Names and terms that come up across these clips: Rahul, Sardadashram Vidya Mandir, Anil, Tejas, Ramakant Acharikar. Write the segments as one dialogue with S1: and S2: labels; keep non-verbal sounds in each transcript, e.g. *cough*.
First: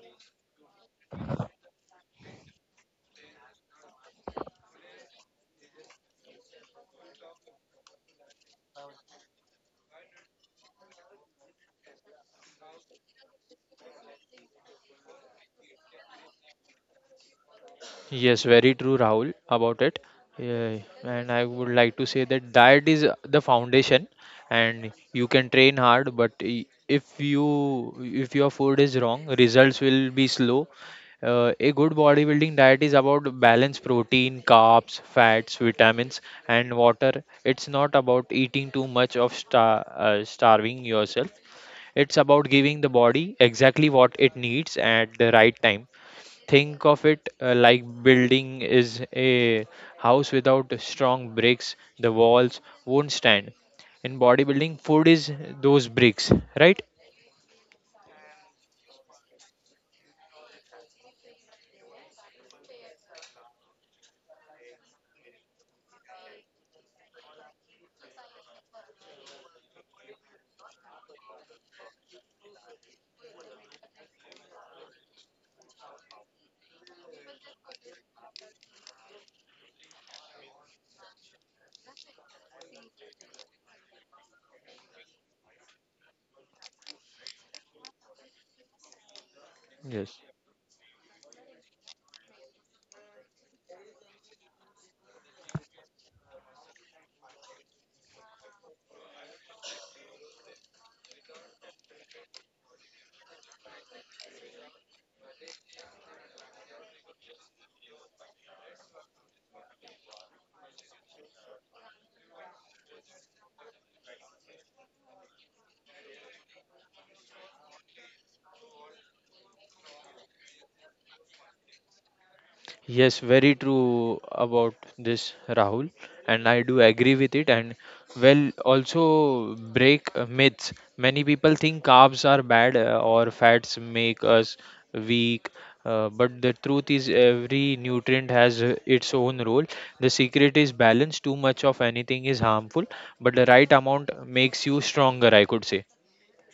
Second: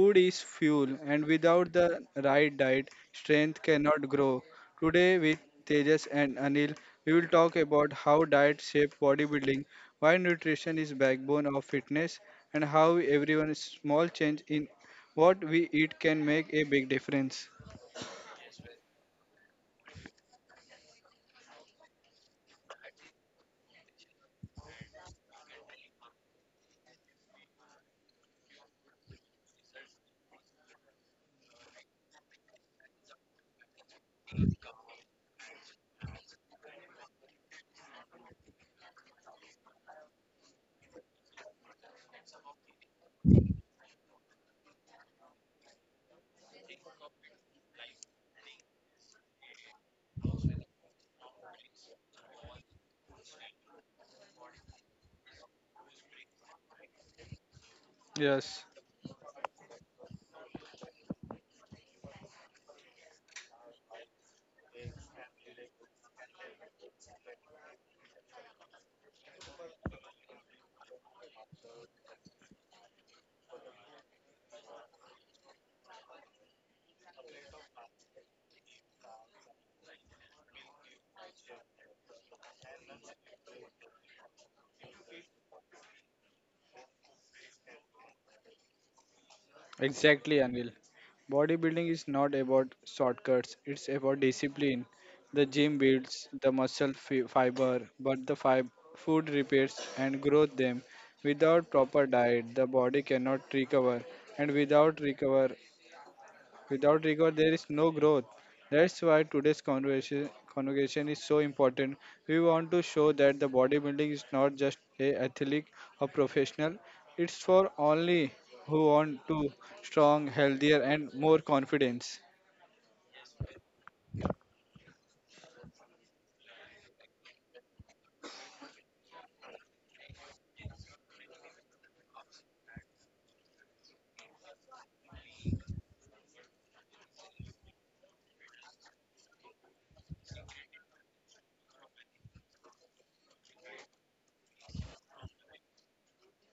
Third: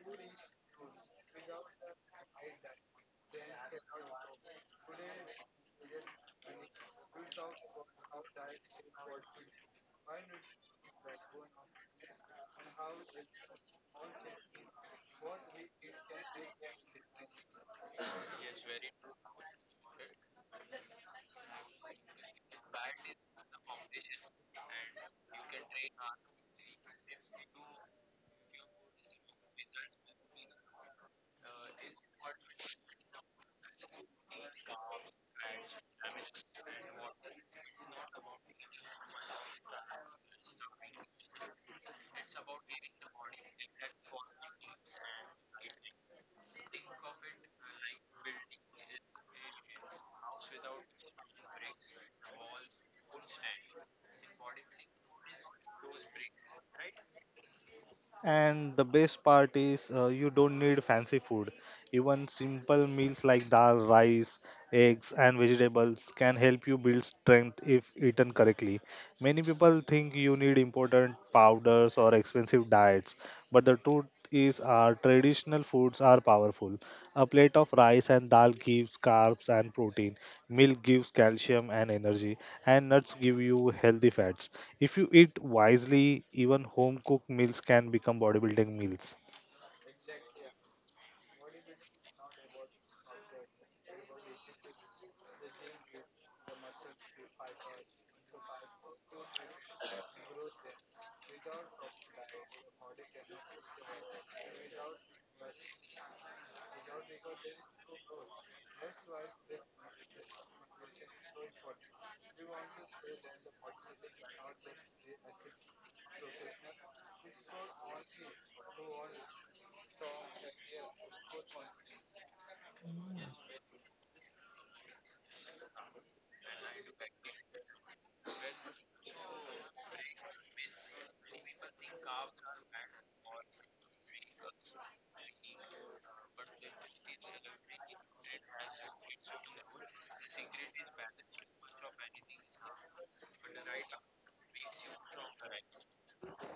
S1: Food is fuel, and without the right diet, strength cannot grow. Today, with Tejas and Anil, we will talk about how diet shapes bodybuilding, why nutrition is backbone of fitness, and how everyone's small change in what we eat can make a big difference.
S2: Yes, very true, Rahul, about it. Yeah, and I would like to say that diet is the foundation, and you can train hard, but if your food is wrong, results will be slow. A good bodybuilding diet is about balanced protein, carbs, fats, vitamins, and water. It's not about eating too much of starving yourself. It's about giving the body exactly what it needs at the right time. Think of it like building is a house without strong bricks, the walls won't stand. In bodybuilding, food is those bricks, right?
S1: Yes,
S3: And the best part is you don't need fancy food. Even simple meals like dal, rice, eggs, and vegetables can help you build strength if eaten correctly. Many people think you need important powders or expensive diets, but the truth is our traditional foods are powerful. A plate of rice and dal gives carbs and protein. Milk gives calcium and energy, and nuts give you healthy fats. If you eat wisely, even home cooked meals can become bodybuilding meals.
S2: Yes.
S1: exactly, Anil. Bodybuilding is not about shortcuts, it's about discipline. The gym builds the muscle fiber, but the food repairs and grows them. Without proper diet, the body cannot recover, and without rigor, there is no growth. That's why today's conversation is so important. We want to show that the bodybuilding is not just a athletic or professional. It's for only who want to strong, healthier, and more confidence.
S2: Yes, very true about this, Rahul, and I do agree with it. And well, also break myths. Many people think carbs are bad or fats make us weak, but the truth is every nutrient has its own role. The secret is balance. Too much of anything is harmful, but the right amount makes you stronger, I could say.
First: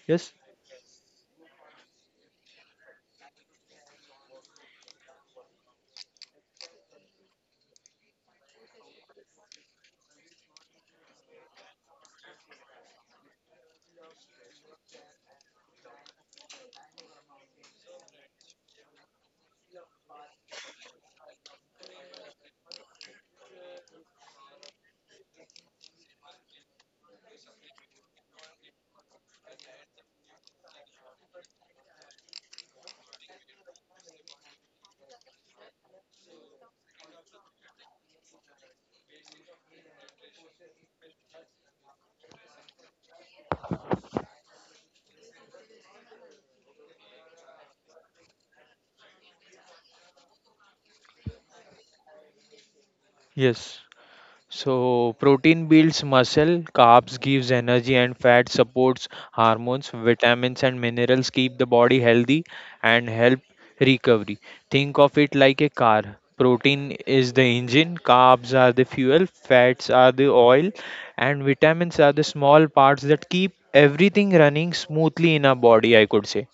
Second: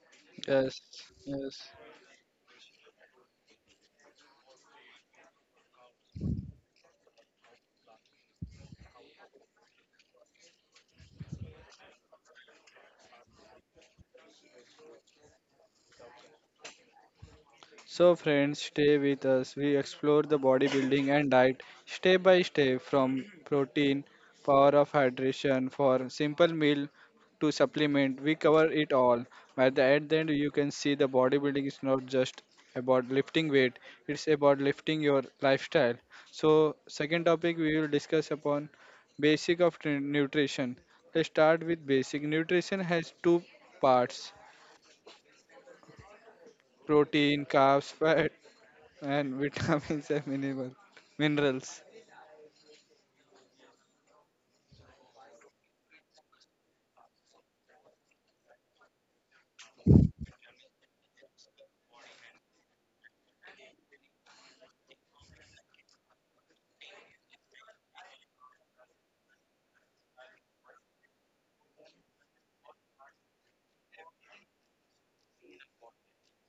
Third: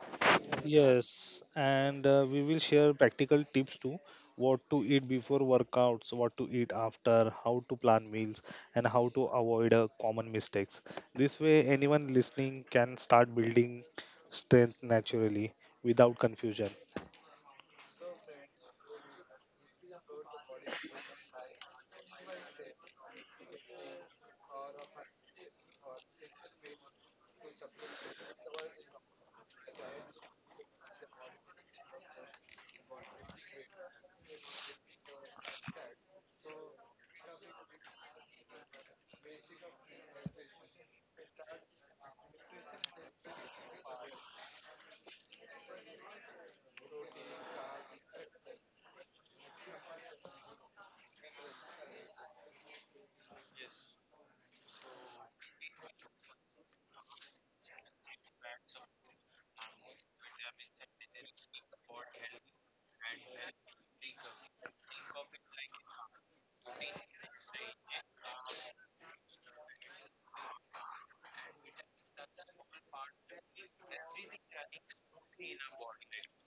S2: Yes,
S1: Yes,
S3: Yes,
S1: yes.
S3: and we will share practical tips too: what to eat before workouts, what to eat after, how to plan meals, and how to avoid common mistakes. This way, anyone listening can start building strength naturally without confusion.
S1: So, friends, stay with us. We explore the bodybuilding and diet step by step from protein, power of hydration for simple meal to supplement. We cover it all. At the end, then you can see the bodybuilding is not just about lifting weight, it's about lifting your lifestyle. So, second topic we will discuss upon basic of nutrition. Let's start with basic. Nutrition has two parts protein, carbs, fat, and *laughs* vitamins and minerals.
S2: yes. So protein builds muscle, carbs gives energy and fat supports hormones, vitamins and minerals keep the body healthy and help recovery. Think of it like a car. Protein is the engine, carbs are the fuel, fats are the oil and vitamins are the small parts that keep everything running smoothly in our body, I could say.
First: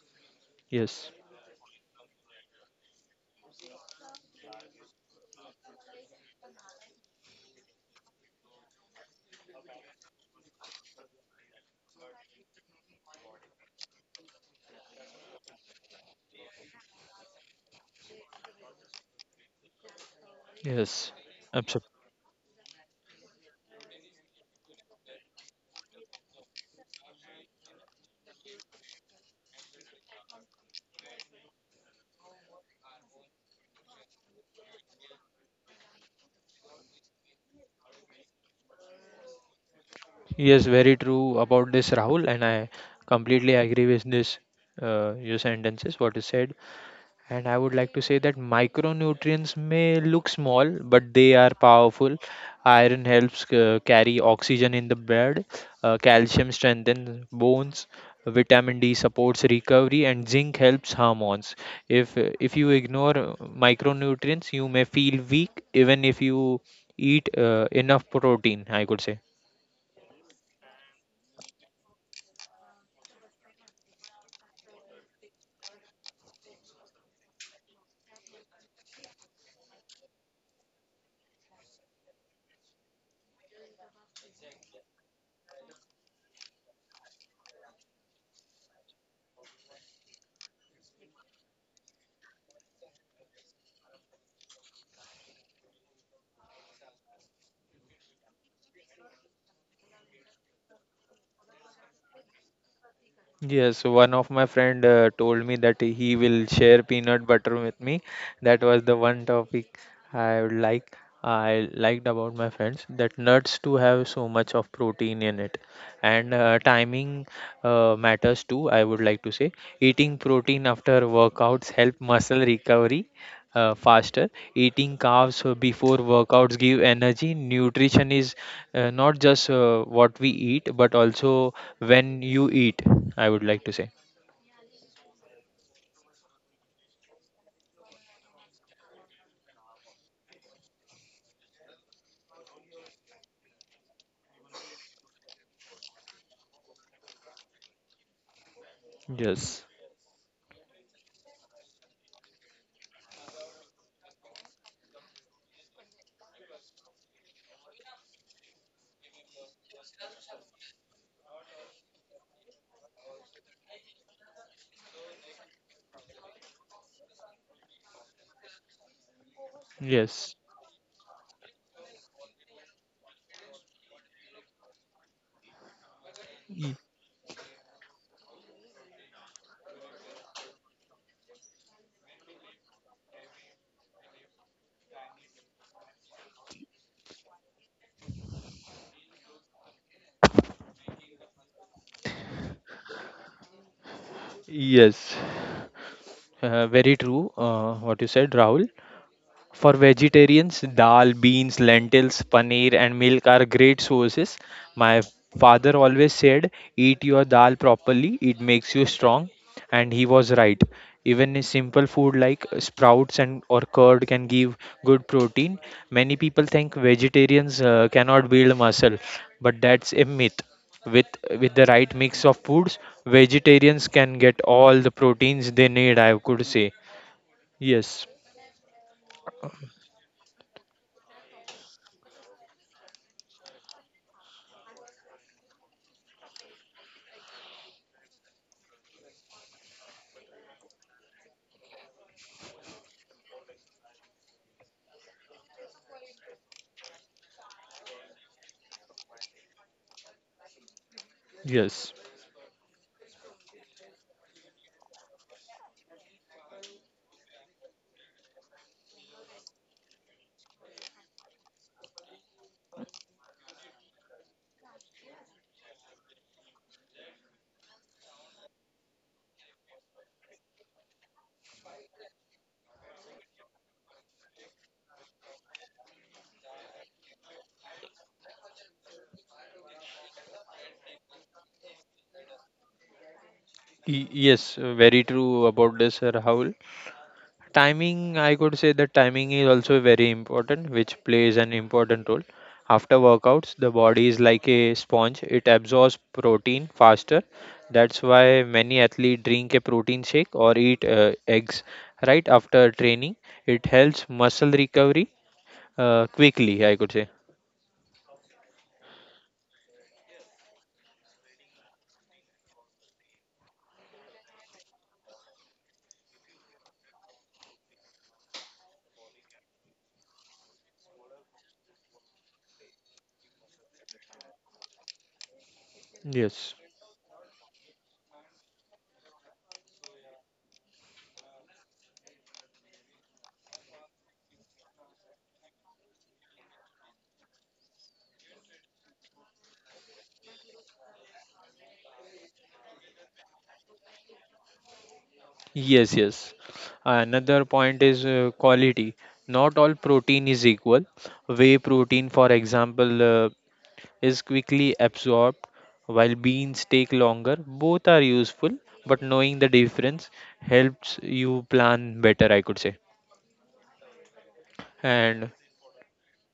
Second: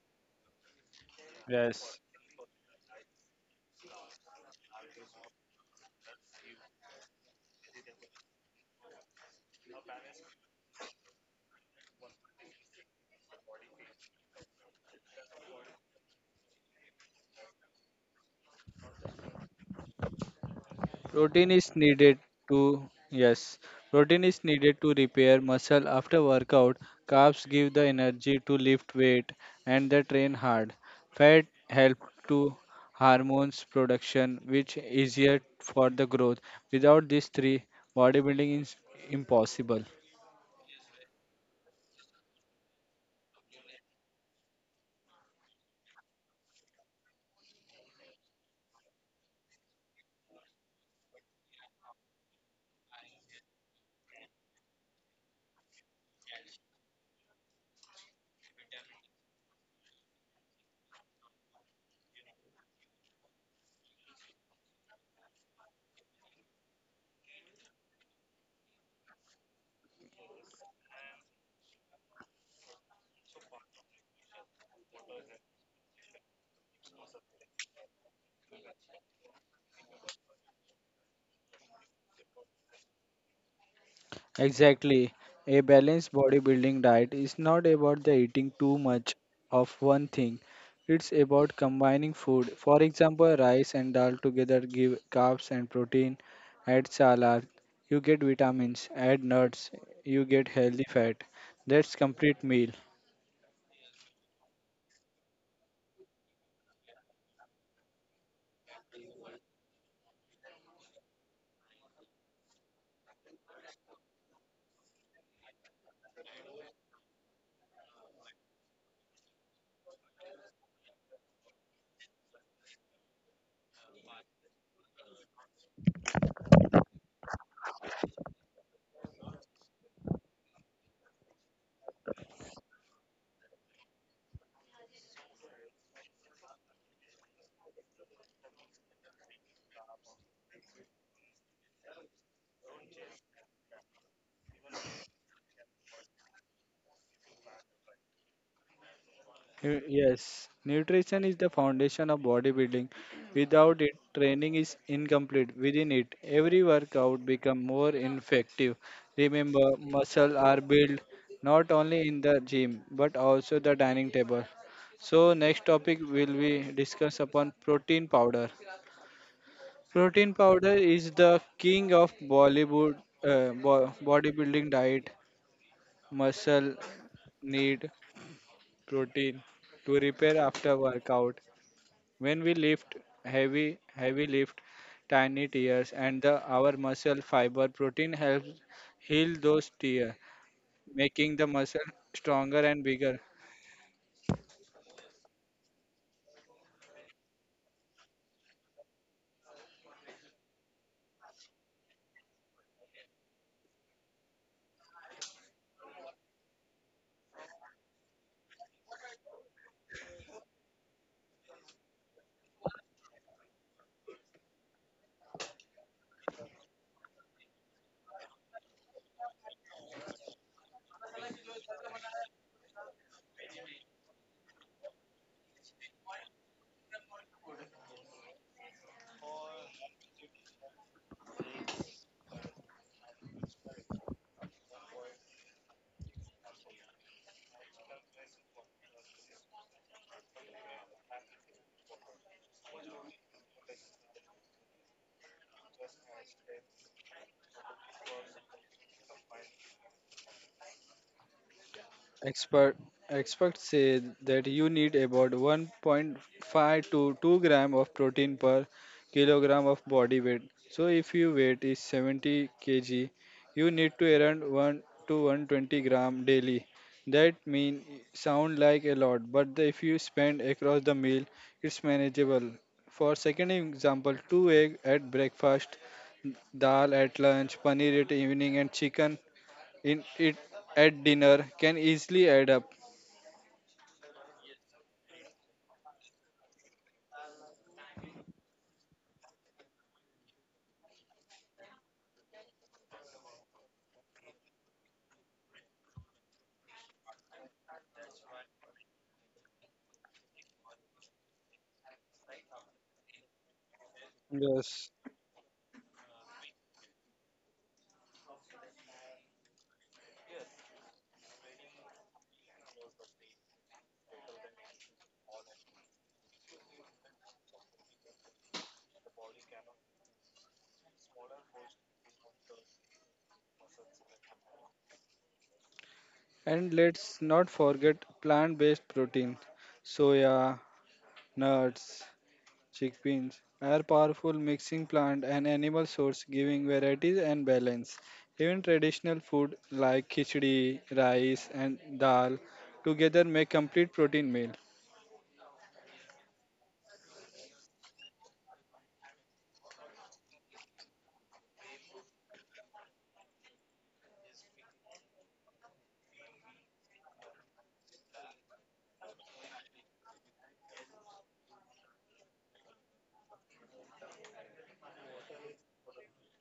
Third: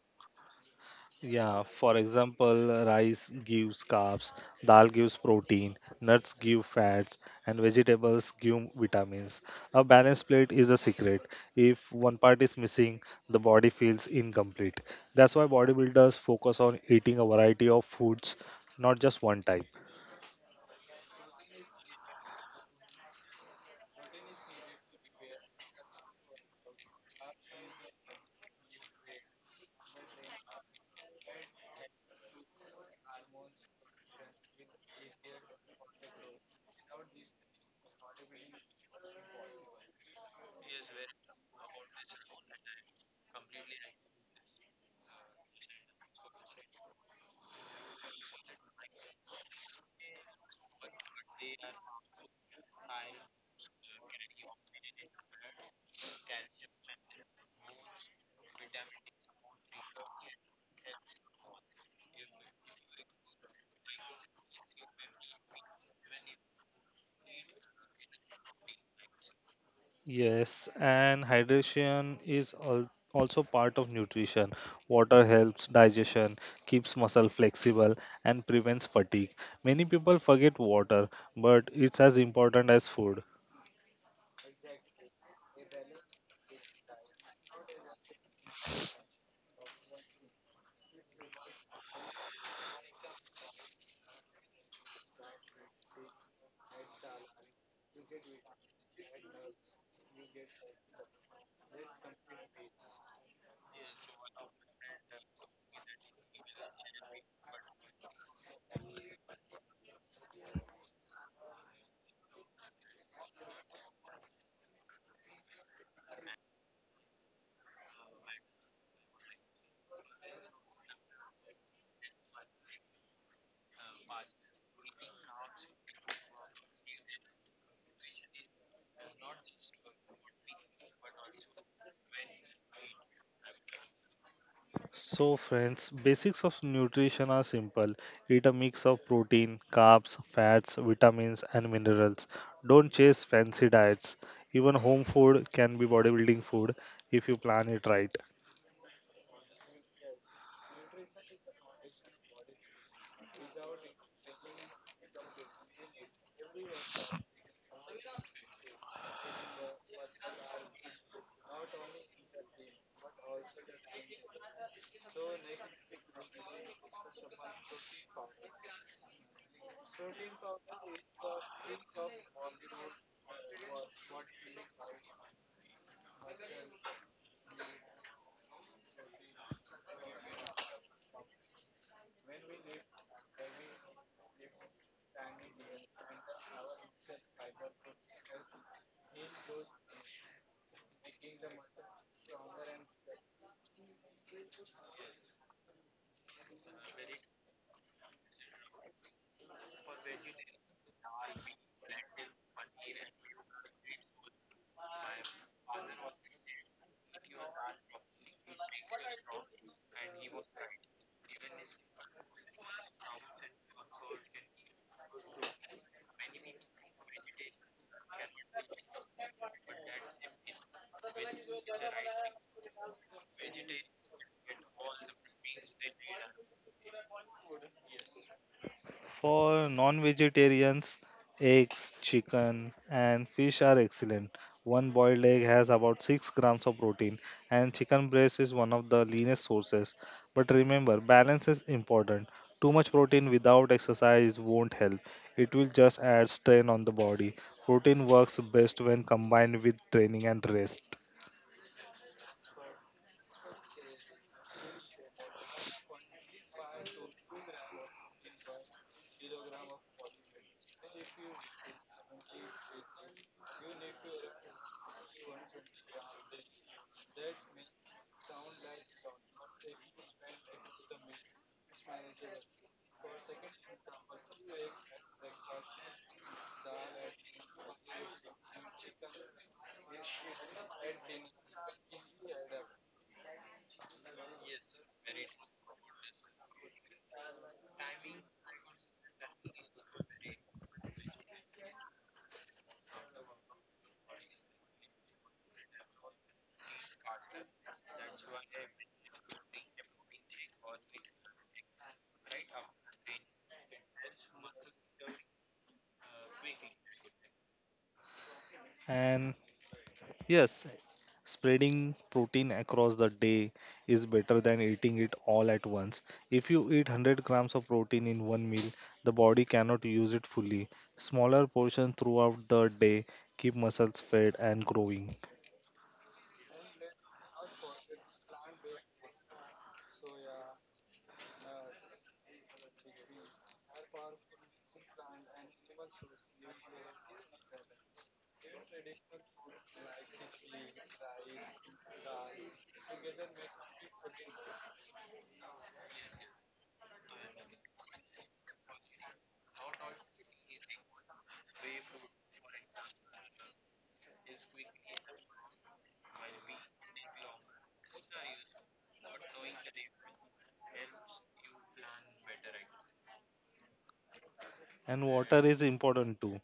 S2: Yes.
S3: Yeah, for
S1: Yes.
S3: example, rice gives carbs, dal gives protein, nuts give fats, and vegetables give vitamins. A balanced plate is a secret. If one part is missing, the body feels incomplete. That's why bodybuilders focus on eating a variety of foods, not just one type.
S2: Yes.
S1: Protein is needed to Yes, protein is needed to repair muscle after workout. Carbs give the energy to lift weight and the train hard. Fat help to hormones production, which easier for the growth. Without these three, bodybuilding is impossible.
S2: Yes, very true about this, Rahul, and I completely agree with this. Your sentences, what you said, and I would like to say that micronutrients may look small, but they are powerful. Iron helps carry oxygen in the blood, calcium strengthens bones, vitamin D supports recovery, and zinc helps hormones. If you ignore micronutrients, you may feel weak, even if you eat enough protein, I could say.
S3: Yes, and hydration is also part of nutrition. Water helps digestion, keeps muscle flexible, and prevents fatigue. Many people forget water, but it's as important as food.
S1: Exactly. A balanced bodybuilding diet is not about the eating too much of one thing. It's about combining food. For example, rice and dal together give carbs and protein. Add salad, you get vitamins. Add nuts, you get healthy fat. That's complete meal.
S2: Yes, one of my friend told me that he will share peanut butter with me. That was the one topic I would like I liked about my friends, that nuts too have so much of protein in it, and timing matters too. I would like to say, eating protein after workouts help muscle recovery faster. Eating carbs before workouts give energy. Nutrition is not just what we eat but also when you eat, I would like to say.
S3: So, friends, basics of nutrition are simple. Eat a mix of protein, carbs, fats, vitamins, and minerals. Don't chase fancy diets. Even home food can be bodybuilding food if you plan it right.
S2: Yes,
S1: Yes, nutrition is the foundation of bodybuilding. Without it, training is incomplete. Within it, every workout becomes more effective. Remember, muscle are built not only in the gym but also the dining table. So next topic will be discuss upon protein powder.
S2: yes,
S1: Protein powder is the king of Bollywood bodybuilding diet.
S2: Y-
S1: Muscle need protein to repair after workout when we lift heavy, heavy lift, tiny tears, and the our muscle fiber protein helps heal those tears, making the muscle stronger and bigger.
S2: yes Very true, what you said, Rahul. For vegetarians, dal, beans, lentils, paneer, and milk are great sources. My father always said, "Eat your dal properly, it makes you strong." And he was right. Even a simple food like sprouts and or curd can give good protein. Many people think vegetarians cannot build muscle, but that's a myth. With with the right mix of foods, vegetarians can get all the proteins they need, I could say. Yes,
S3: For non vegetarians, eggs, chicken, and fish are excellent. One boiled egg has about 6 grams of protein, and chicken breast is one of the leanest sources. But remember, balance is important. Too much protein without exercise won't help, it will just add strain on the body. Protein works best when combined with training and rest.
S2: yes.
S1: Expert experts say that you need about 1.5 to 2 gram of protein per kilogram of body weight. So if your weight is 70 kg, you need to around 1 to 120 gram daily. That mean sound like a lot, but if you spend across the meal, it's manageable. For second example, two egg at breakfast, dal at lunch, paneer at evening, and chicken in it at dinner can easily add up.
S2: Yes, very true about this, Rahul. Timing, I could say that timing is also very important, which plays an important role. After workouts, the body is like a sponge, it absorbs protein faster. That's why many athletes drink a protein shake or eat eggs right after training. It helps muscle
S1: Yes.
S2: recovery quickly, I could say.
S3: And yes, spreading protein across the day is better than eating it all at once. If you eat 100 grams of protein in one meal, the body cannot use it fully. Smaller portions throughout the day keep muscles fed and growing.
S2: Yes.
S1: And let's not forget plant based protein. Soya, nuts, chickpeas are powerful mixing plant and animal source giving varieties and balance. Even traditional food like khichdi, rice and dal together make complete protein meal.
S2: Yes, yes. Another point is quality. Not all protein is equal. Whey protein, for example, is quickly absorbed, while beans take longer. Both are useful, but knowing the difference helps you plan better, I could say.
S3: And water
S2: And
S3: is important too.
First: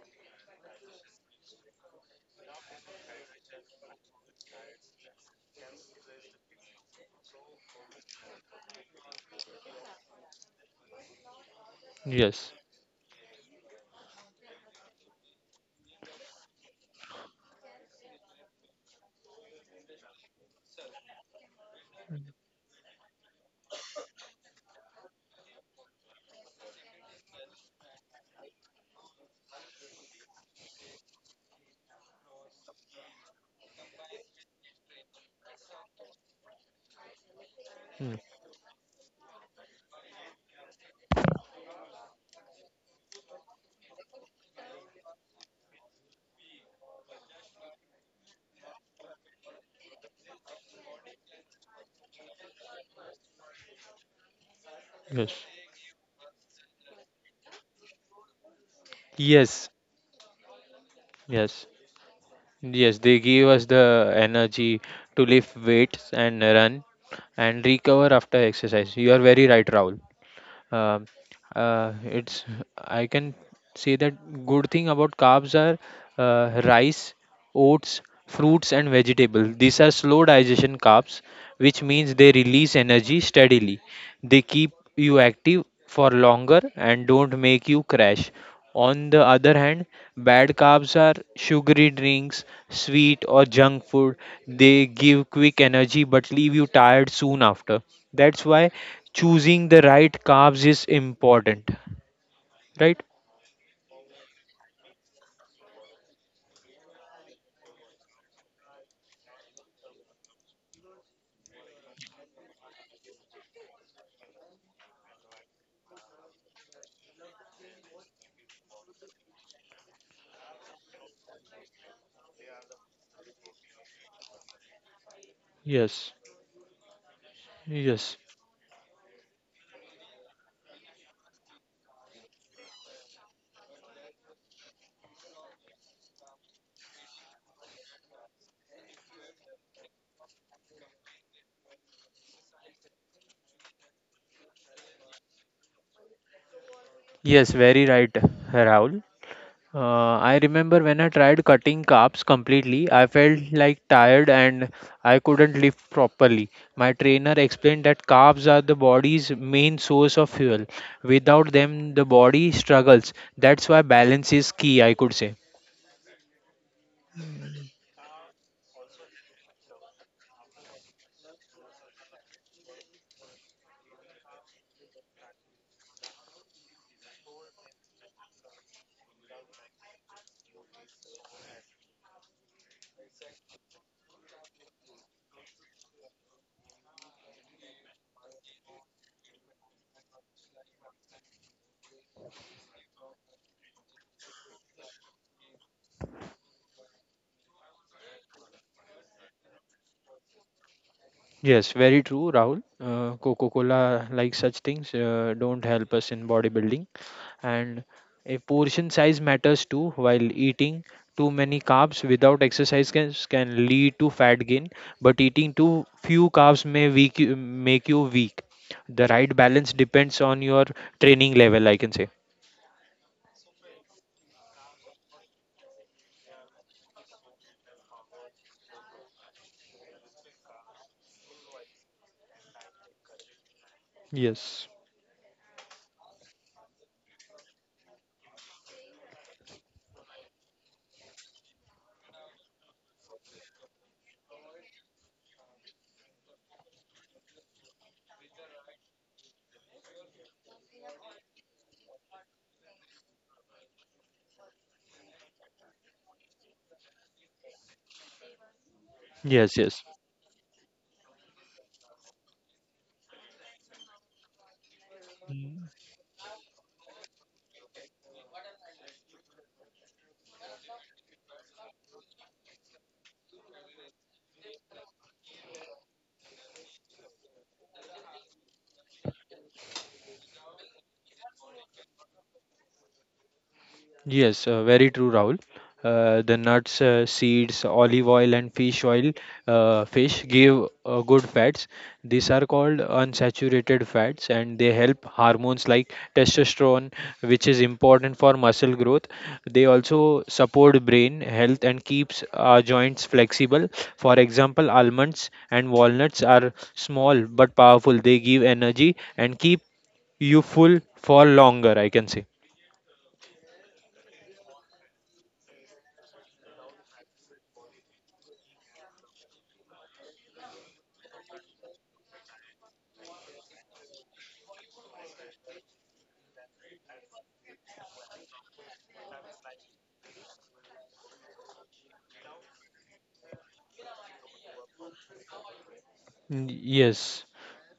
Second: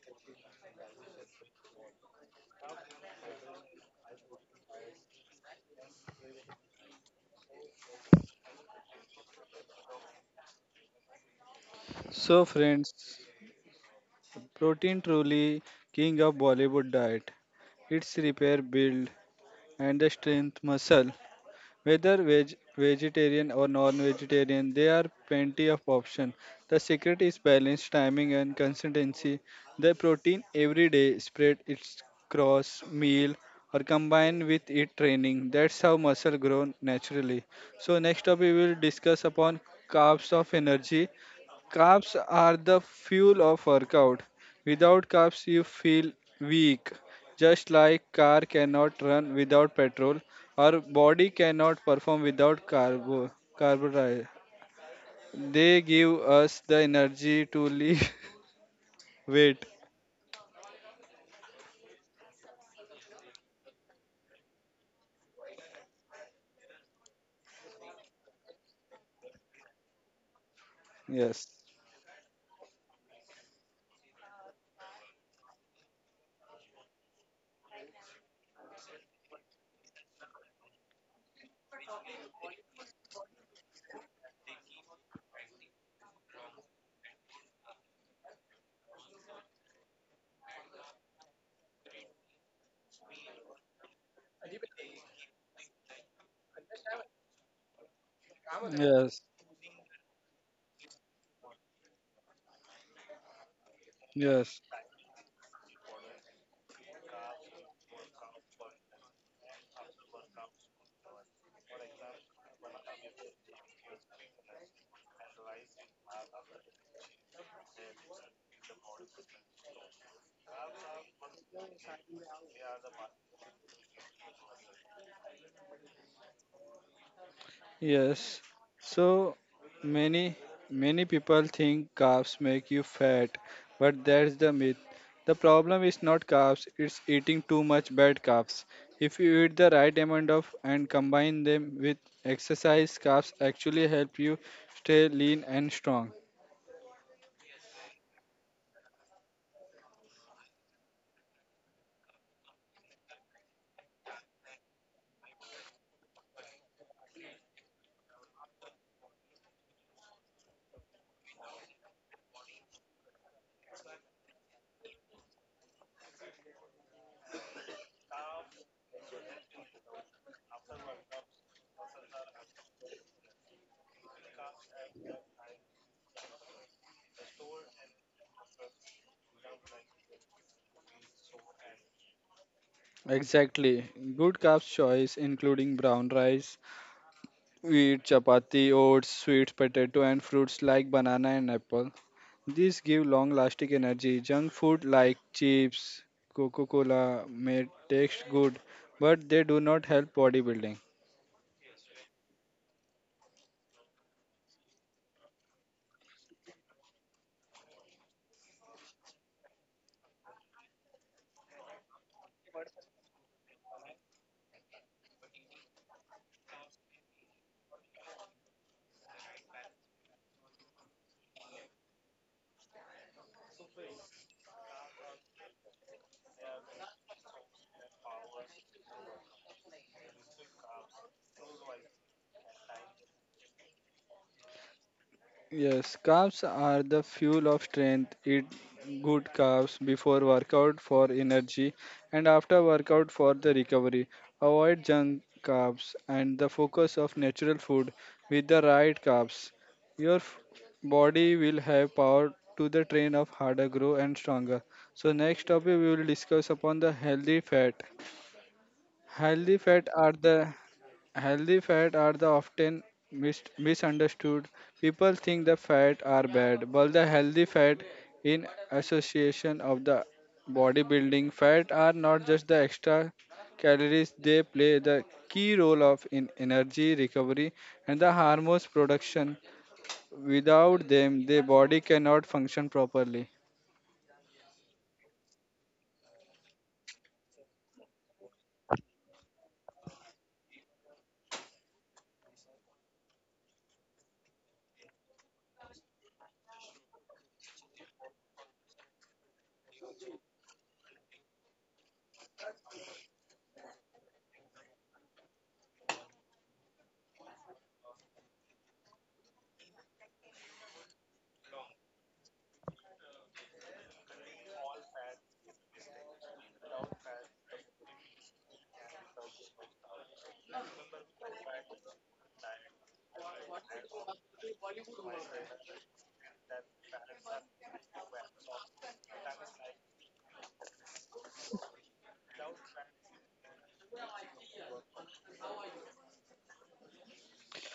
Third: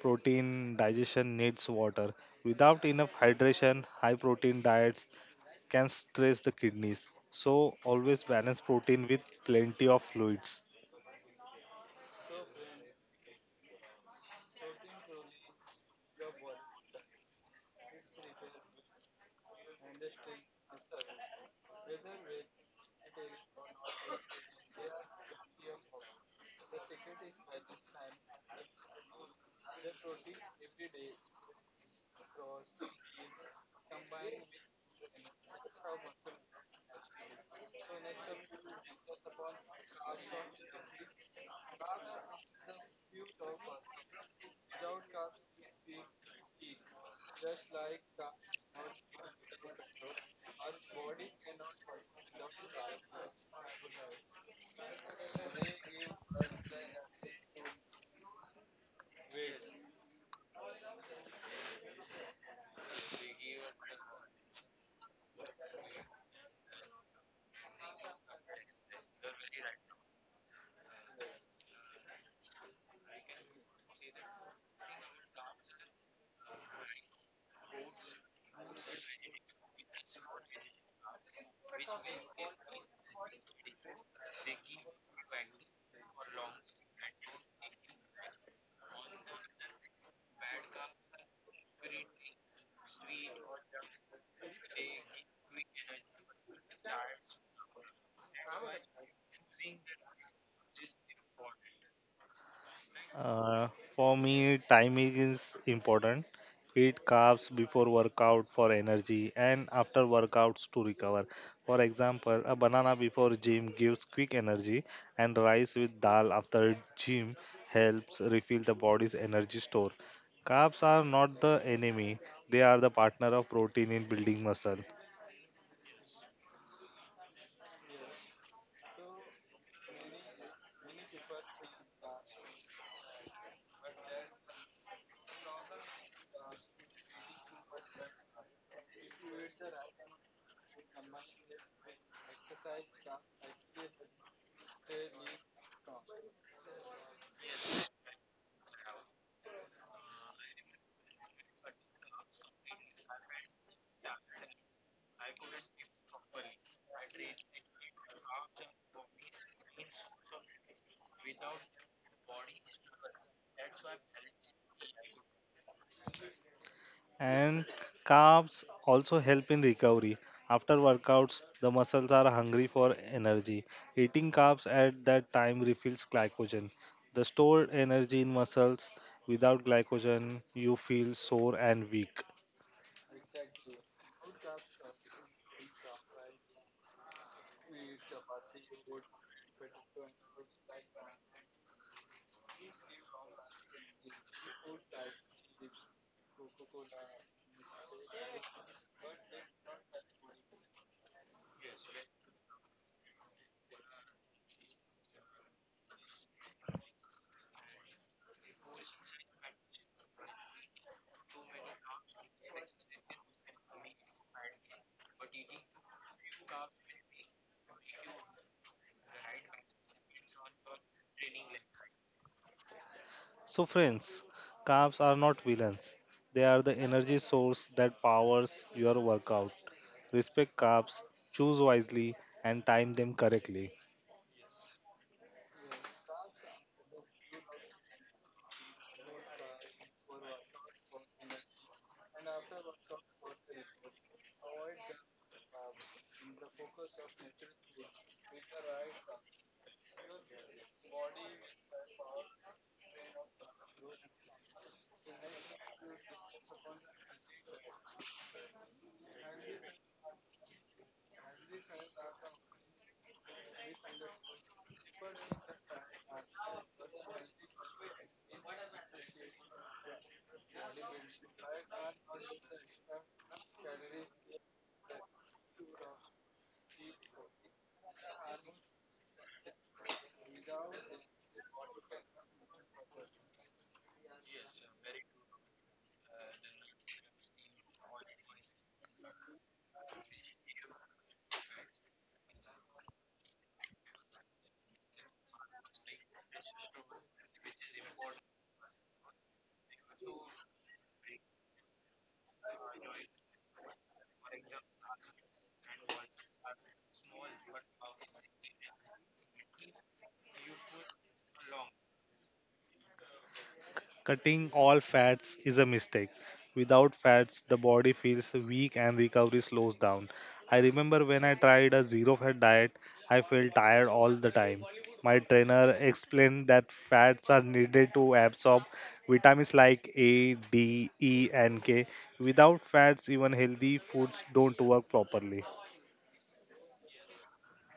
S3: Protein digestion needs water. Without enough hydration, high protein diets can stress the kidneys. So, always balance protein with plenty of fluids.
S1: So
S2: yes,
S1: friends, protein truly king of Bollywood diet. It's repair build and the strength muscle. Whether vegetarian or non-vegetarian, there are plenty of options. The secret is balance, timing, and consistency. The protein every day spread its cross meal or combine with it training. That's how muscle grow naturally. So
S2: mm,
S1: next up we will discuss upon carbs of energy. Carbs are the fuel of workout. Without carbs, you feel weak. Just like car cannot run without petrol, our body cannot perform without carbohydrate.
S2: yes,
S1: They give us the energy to lift
S2: yes,
S1: weight. *laughs*
S2: yes, yes. They give us the energy to lift weights and run and recover after exercise. You are very right, Rahul. Um,
S1: Yes,
S2: it's I can say that good thing about carbs are rice, oats, fruits and vegetables. These are slow digestion carbs, which means they release energy steadily. They keep you active for longer and don't make you crash. On the other hand, bad carbs are sugary drinks, sweet or junk food. They give quick energy but leave you tired soon after. That's why
S1: yes,
S2: choosing the right carbs is important, right?
S3: Uh, for me,
S1: yes.
S3: timing is important. Eat carbs before workout for energy and after workouts to recover. For example, a banana before gym gives quick energy, and rice with dal after gym helps refill the body's energy store. Carbs are not the enemy, they are the partner of protein in building muscle.
S2: Yes, yes,
S1: Yes. So many many people think carbs make you fat, but that's the myth. The problem is not carbs, it's eating too much bad carbs. If you eat the right amount of and combine them with exercise, carbs actually help you stay lean and strong.
S2: yes, very right, Rahul. I remember when I tried cutting carbs completely, I felt like tired and I couldn't lift properly. My trainer explained that carbs are the body's main source of fuel. Without them, the body struggles. That's why balance is key, I could say.
S3: And carbs also help in recovery. After workouts, the muscles are hungry for energy. Eating carbs at that time refills glycogen. The stored energy in muscles, without glycogen, you feel sore and weak.
S1: Exactly. Good carbs choice including brown rice, wheat, chapati, oats, sweet potato and fruits like banana and apple. These give long lasting energy. Junk food like chips, Coca Cola may taste good, but they do not help bodybuilding.
S2: Yes, very true, Rahul. Coca Cola, like such things, don't help us in bodybuilding. And a portion size matters too. While eating too many carbs without exercise can lead to fat gain, but eating too few carbs may make you weak. The right balance depends on your training level, I can say.
S3: So, friends, carbs are not villains. They are the energy source that powers your workout. Respect carbs, choose wisely, and time them correctly.
S2: Yes,
S1: Yes, carbs are the fuel of strength. Eat good carbs before workout for energy and after workout for the recovery. Avoid junk carbs and the focus of natural food with the right carbs. Your body will have power to the train of harder grow and stronger. So next topic we will discuss upon the healthy fat.
S2: yes,
S1: Healthy
S2: yes.
S1: fat are the Healthy fat are the often misunderstood. People think the fat are bad, but the healthy fat in association of the bodybuilding fat are not just the extra calories. They play the key role of in energy recovery and the hormones production without them the body cannot function properly.
S2: Yes, very true, Rahul. The nuts, seeds, olive oil, and fish oil, fish give good fats. These are called unsaturated fats, and they help hormones like testosterone, which is important for muscle growth. They also support brain health and keeps our joints flexible. For example, almonds and walnuts are small but powerful. They give energy and keep you full for longer, I can say.
S3: Cutting all fats is a mistake. Without fats, the body feels weak and recovery slows down. I remember when I tried a zero fat diet, I felt tired all the time. My trainer explained that fats are needed to absorb vitamins like A, D, E, and K. Without fats, even healthy foods don't work properly.
S2: Mm, yes.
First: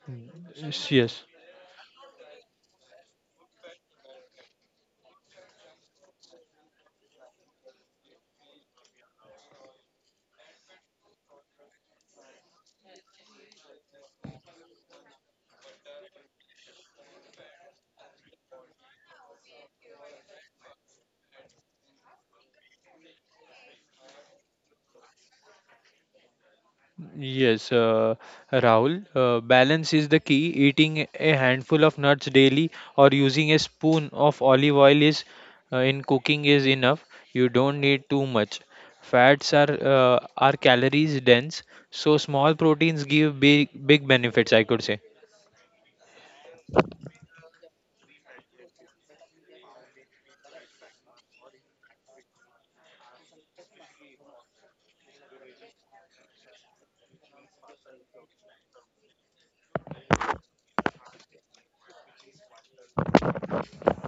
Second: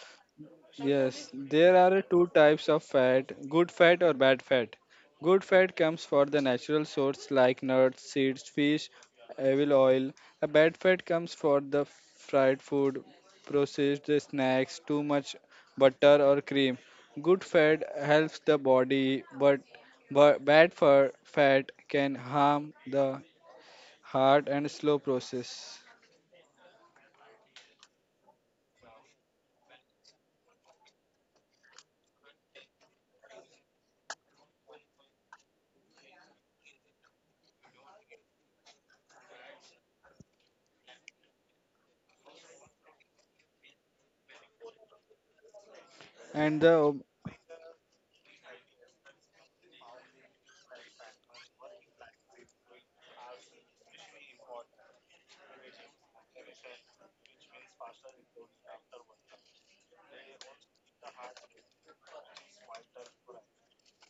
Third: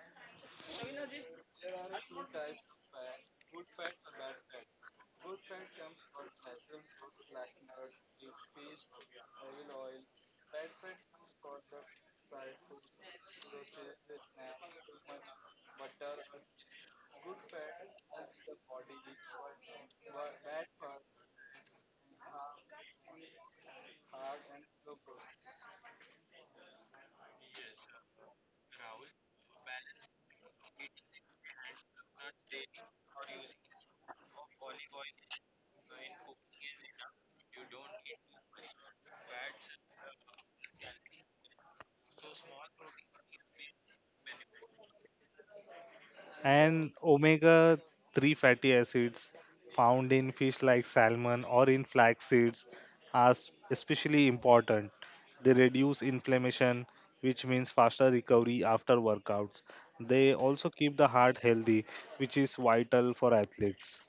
S2: Mm, yes, yes,
S1: Yes, there are two types of fat: good fat or bad fat. Good fat comes from the natural source like nuts, seeds, fish, edible oil. A bad fat comes from the fried food, processed snacks, too much butter or cream. Good fat helps the body, but bad fat can harm the heart and slow process.
S2: yes, Rahul. Balance is the key. Eating a handful of nuts daily or using a spoon of olive oil is in cooking is enough. You don't need too much. Fats are calories dense, so small proteins give big benefits, I could say.
S1: and
S3: And
S1: the
S3: omega 3 fatty acids found in fish like salmon or in flax seeds are especially important. They reduce inflammation, which means faster recovery after workouts. They also keep the heart healthy, which is vital for athletes.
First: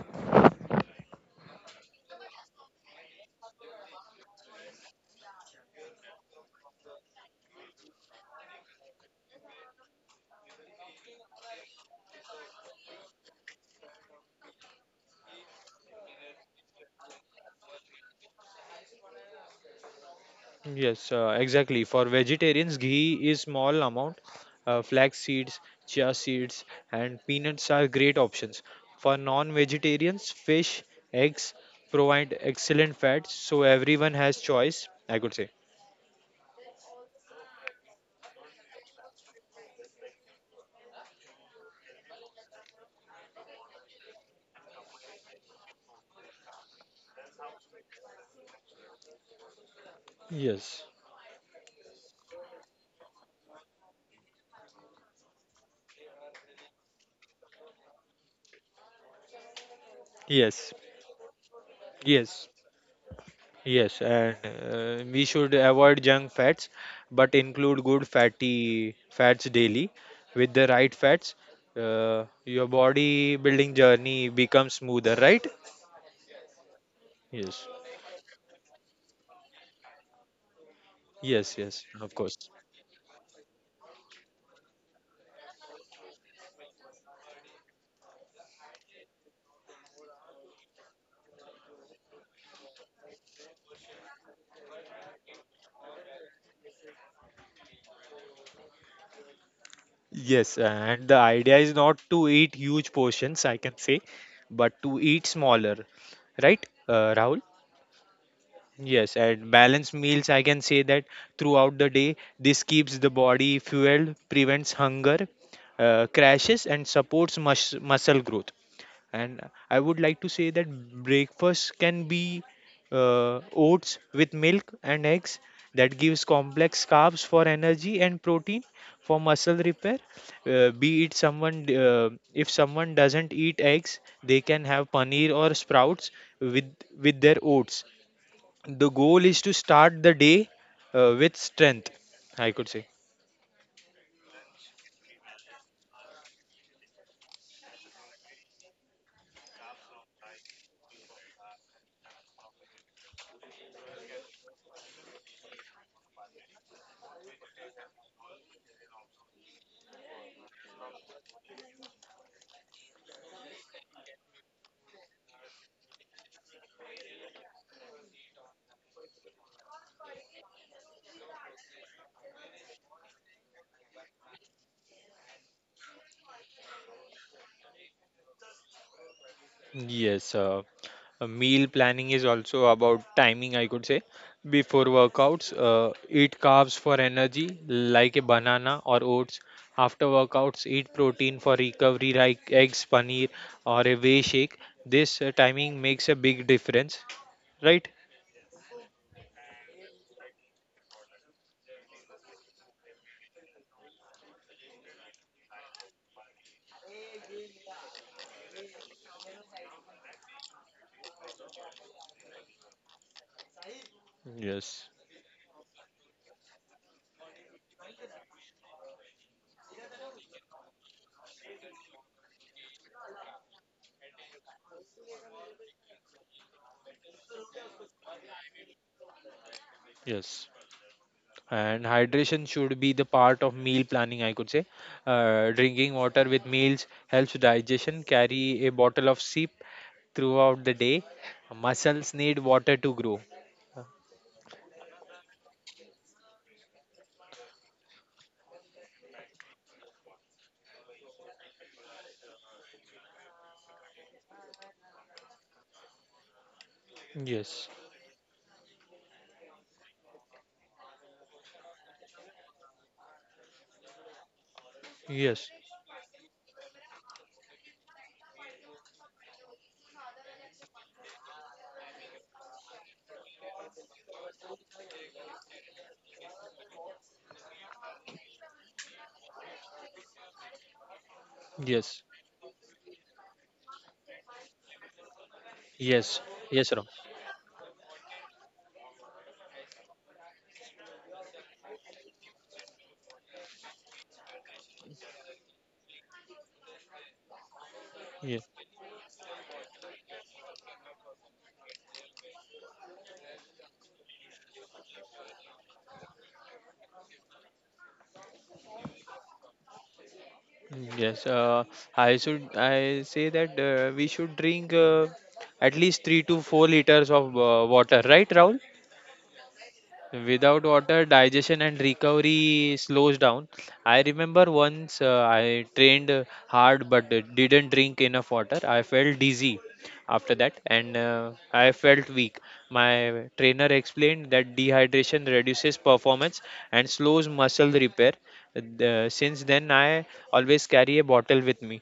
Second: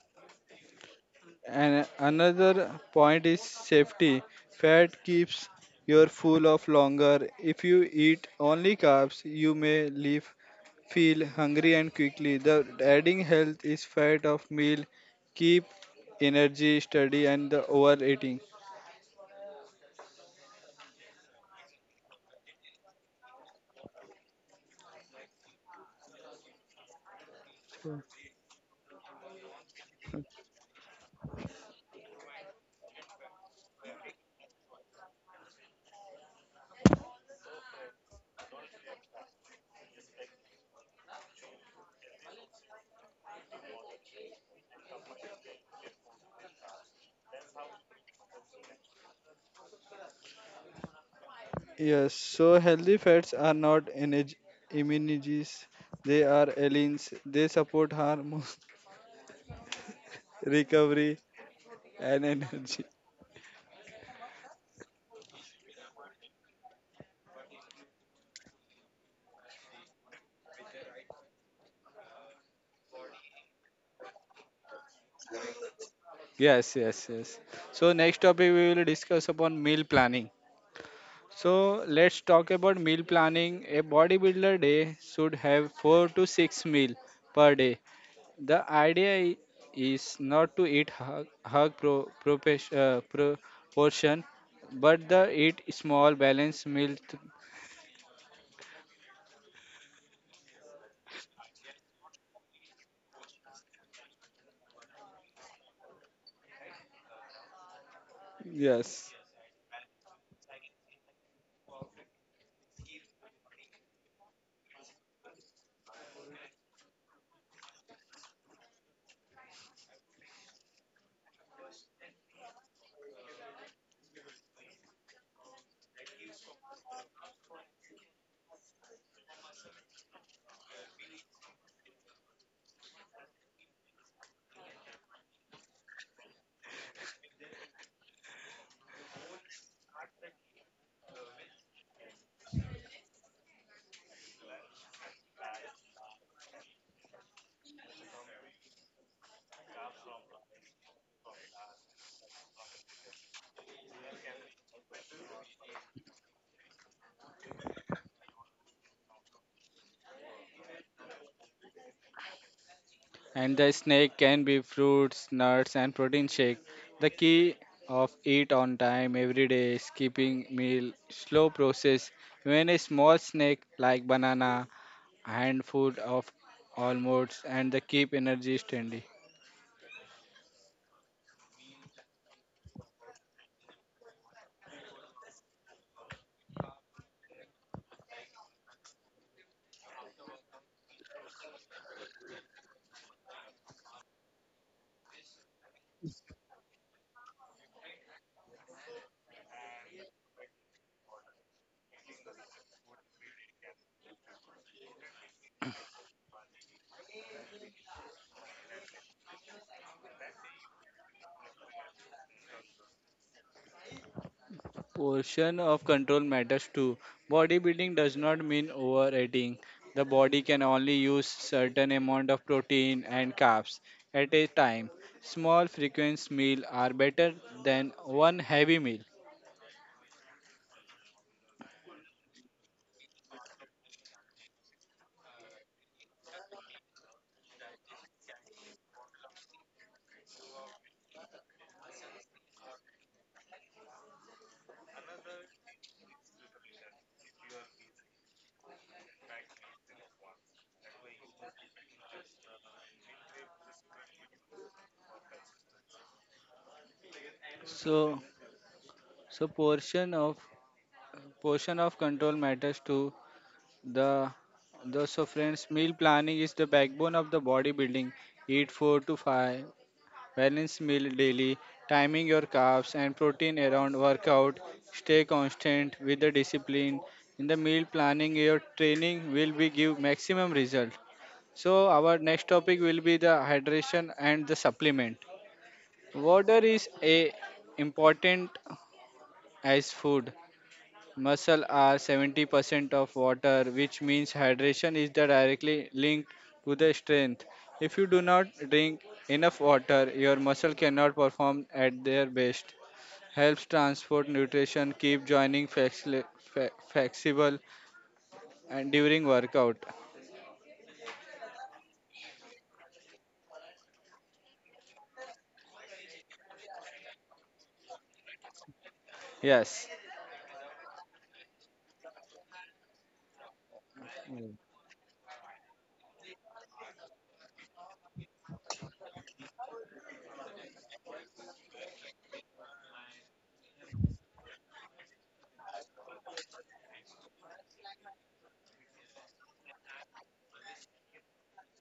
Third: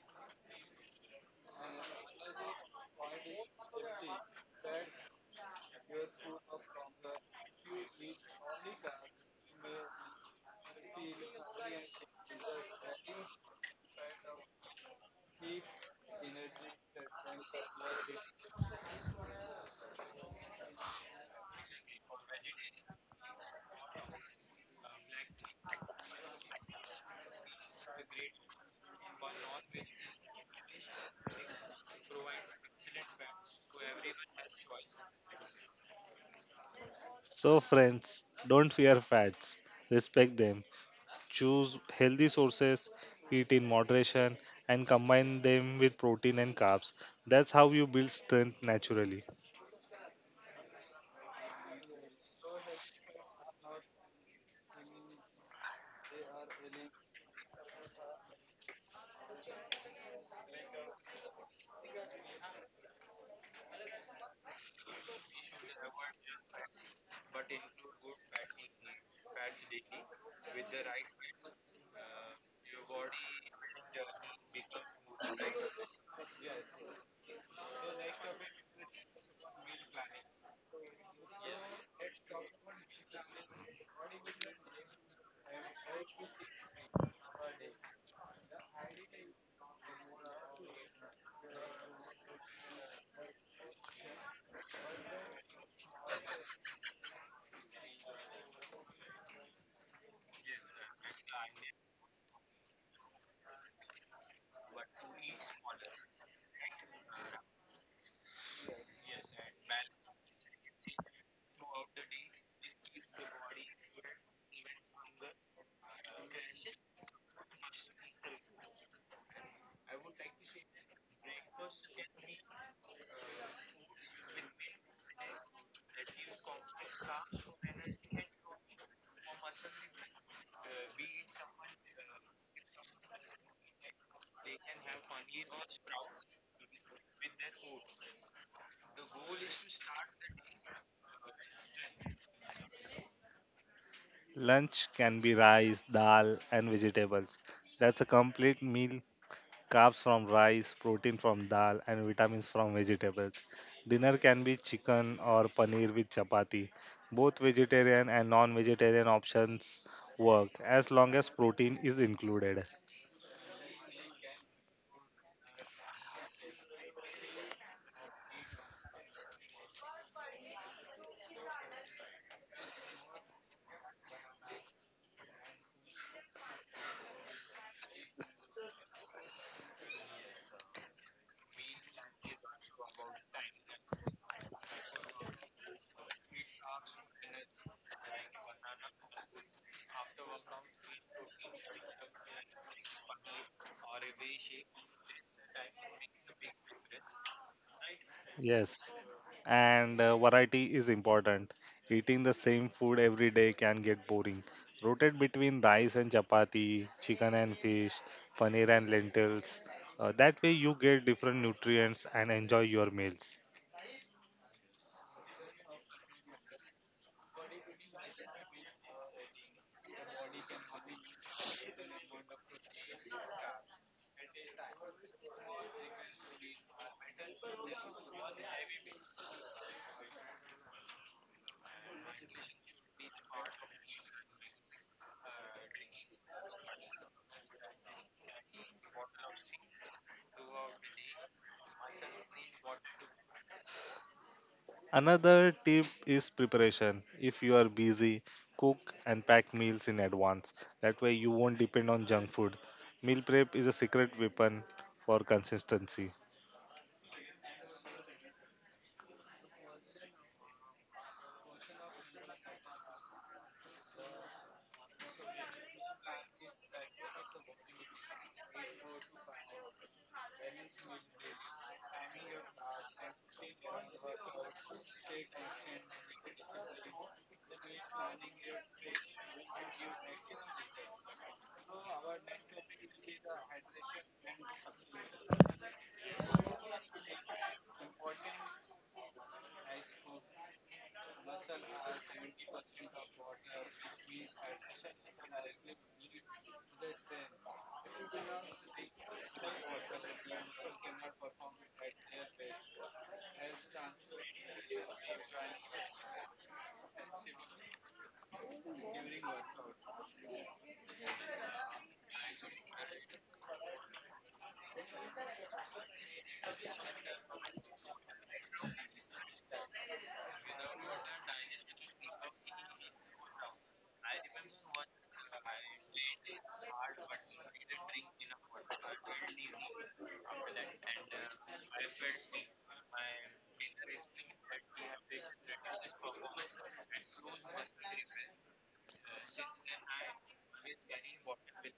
S1: And another point is safety. Fat keeps your full of longer. If you eat only carbs, you may leave feel hungry and quickly. The adding health is fat of meal, keep energy steady and the overeating.
S2: Yes, exactly. For vegetarians, ghee is small amount. Flax seeds, chia seeds, and peanuts are
S1: True.
S2: great options. For non-vegetarians, fish, eggs provide excellent fats, so everyone has choice, I could say.
S3: So, friends, don't fear fats, respect them. Choose healthy sources, eat in moderation, and combine them with protein and carbs. That's how you build strength naturally.
S2: Yes,
S1: Yes, so healthy fats are not energy immunities, they are allies. They support hormone *laughs*
S2: yes,
S1: recovery and
S2: yes,
S1: energy.
S2: yes. And we should avoid junk fats, but include good fatty fats daily. With the right fats, your body building journey becomes smoother, right?
S1: Yes, yes, yes.
S2: Yes.
S1: So next topic we will discuss upon meal planning.
S2: Yes, yes,
S1: So
S2: of
S1: let's
S2: course.
S1: talk about meal planning. A bodybuilder day should have four to six meal per day. The idea is not to eat hug, hug pro, propesh- pro- portion, but the eat small balanced meal.
S2: Yes, and the idea is not to eat huge portions, I can say, but to eat smaller, right, Rahul?
S1: Yes.
S2: Yes, and balanced meals, I can say that throughout the day, this keeps the body fueled, prevents hunger, crashes, and supports muscle growth. And I would like to say that breakfast can be oats with milk and eggs, that gives complex carbs for energy and protein for muscle repair. If someone doesn't eat eggs, they can have paneer or sprouts with with their oats. The goal is to start the day with strength, I could say.
S3: Lunch can be rice, dal, and vegetables. That's a complete meal. Carbs from rice, protein from dal, and vitamins from vegetables. Dinner can be chicken or paneer with chapati. Both vegetarian and non vegetarian options work as long as protein is included.
S1: And the snack can be fruits, nuts, and protein shake. The key of eat on time every day, skipping meal, slow process. Even a small snack like banana, handful of almonds, and the keep energy steady.
S2: Yes, meal planning is also about timing, I could say. Before workouts, eat carbs for energy, like a banana or oats. After workouts, eat protein for recovery, like eggs, paneer, or a whey shake. This timing makes a big difference, right?
S3: Yes, and variety is important. Eating the same food every day can get boring. Rotate between rice and chapati, chicken and fish, paneer and lentils. That way, you get different nutrients and enjoy your meals.
S2: Yes,
S1: Portion of control matters too. Bodybuilding does not mean overeating. The body can only use certain amount of protein and carbs at a time. Small frequent meal are better than one heavy meal.
S2: yes. And hydration should be the part of meal planning, I could say. Drinking water with meals helps digestion. Carry a bottle of sip throughout the day. Muscles need water to grow.
S3: Another tip is preparation. If you are busy, cook and pack meals in advance. That way, you won't depend on junk food. Meal prep is a secret weapon for consistency.
S2: Yes,
S1: So, so, portion of control matters to the the so
S2: yes,
S1: friends, meal planning is the backbone of the bodybuilding. Eat four to five balanced meal daily, timing your carbs and protein around workout. Stay constant with the discipline. In the meal planning, your training will be give maximum result. So
S2: yes,
S1: our next topic will be the hydration and the supplement.
S2: yes.
S1: Water
S2: Yes, Ram.
S1: is a important as food. Muscle are 70% of water, which means hydration is the directly linked to the strength. If you do
S2: Yes,
S1: not drink enough water, your muscle cannot perform at their best. Helps transport nutrition, keep joining flexible and during workout.
S2: yes, I say that we should drink at least 3 to 4 liters of water, right, Rahul?
S1: Yes.
S2: Without water, digestion and recovery slows down. I remember once I trained hard but didn't drink enough water. I felt dizzy after that and I felt weak. My trainer explained that dehydration reduces performance and slows muscle repair. Since then, I always carry a bottle with me.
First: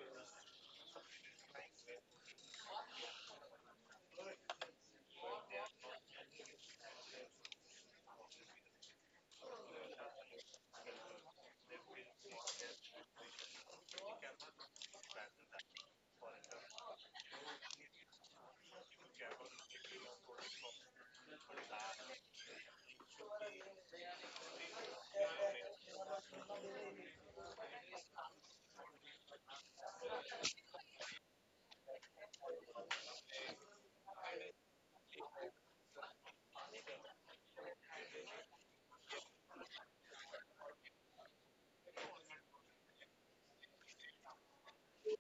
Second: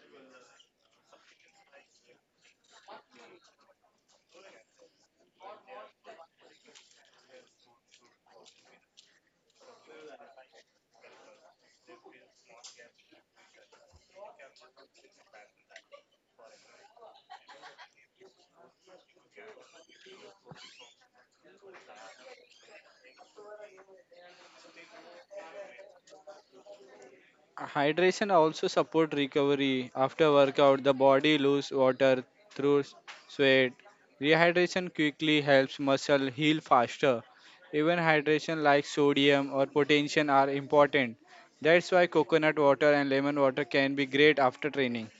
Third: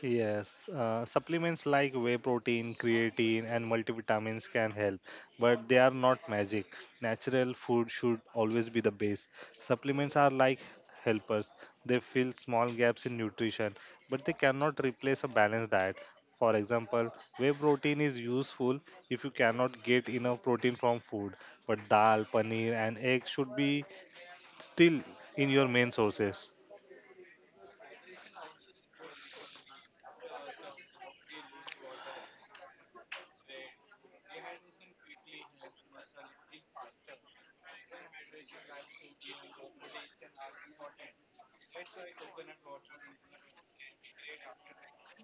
S3: Yes, supplements like whey protein, creatine, and multivitamins can help, but they are not magic. Natural food should always be the base. Supplements are like helpers, they fill small gaps in nutrition, but they cannot replace a balanced diet. For example, whey protein is useful if you cannot get enough protein from food, but dal, paneer, and eggs should be still in your main sources.
S1: Hydration also support recovery after workout. The body lose water through sweat. Rehydration quickly helps muscle heal faster. Even hydration like sodium or potassium are important. That's why coconut water and lemon water can be great after training.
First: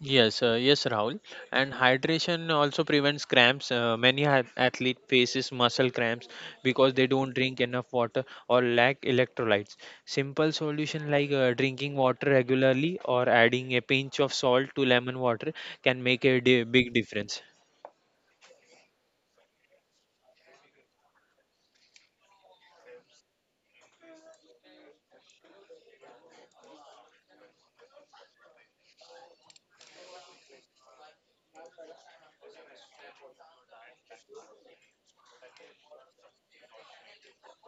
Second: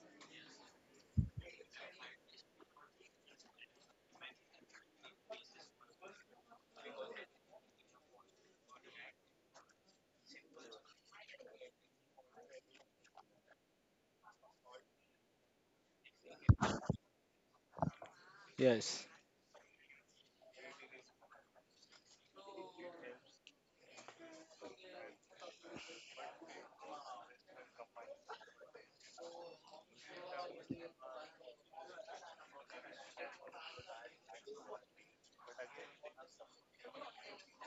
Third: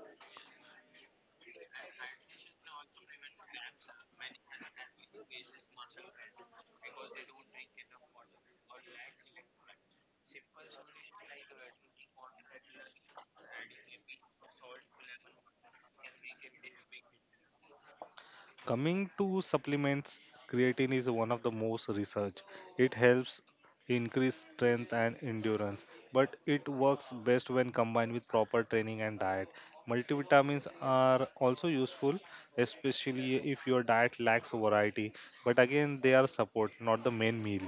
S2: Yes, yes, Rahul. And hydration also prevents cramps. Many athlete faces muscle cramps because they don't drink enough water or lack electrolytes. Simple solution like drinking water regularly or adding a pinch of salt to lemon water can make a big difference.
S1: Yes.
S3: Coming to supplements, creatine is one of the most researched. It helps increase strength and endurance, but it works best when combined with proper training and diet. Multivitamins are also useful, especially if your diet lacks variety, but again, they are support, not the main meal.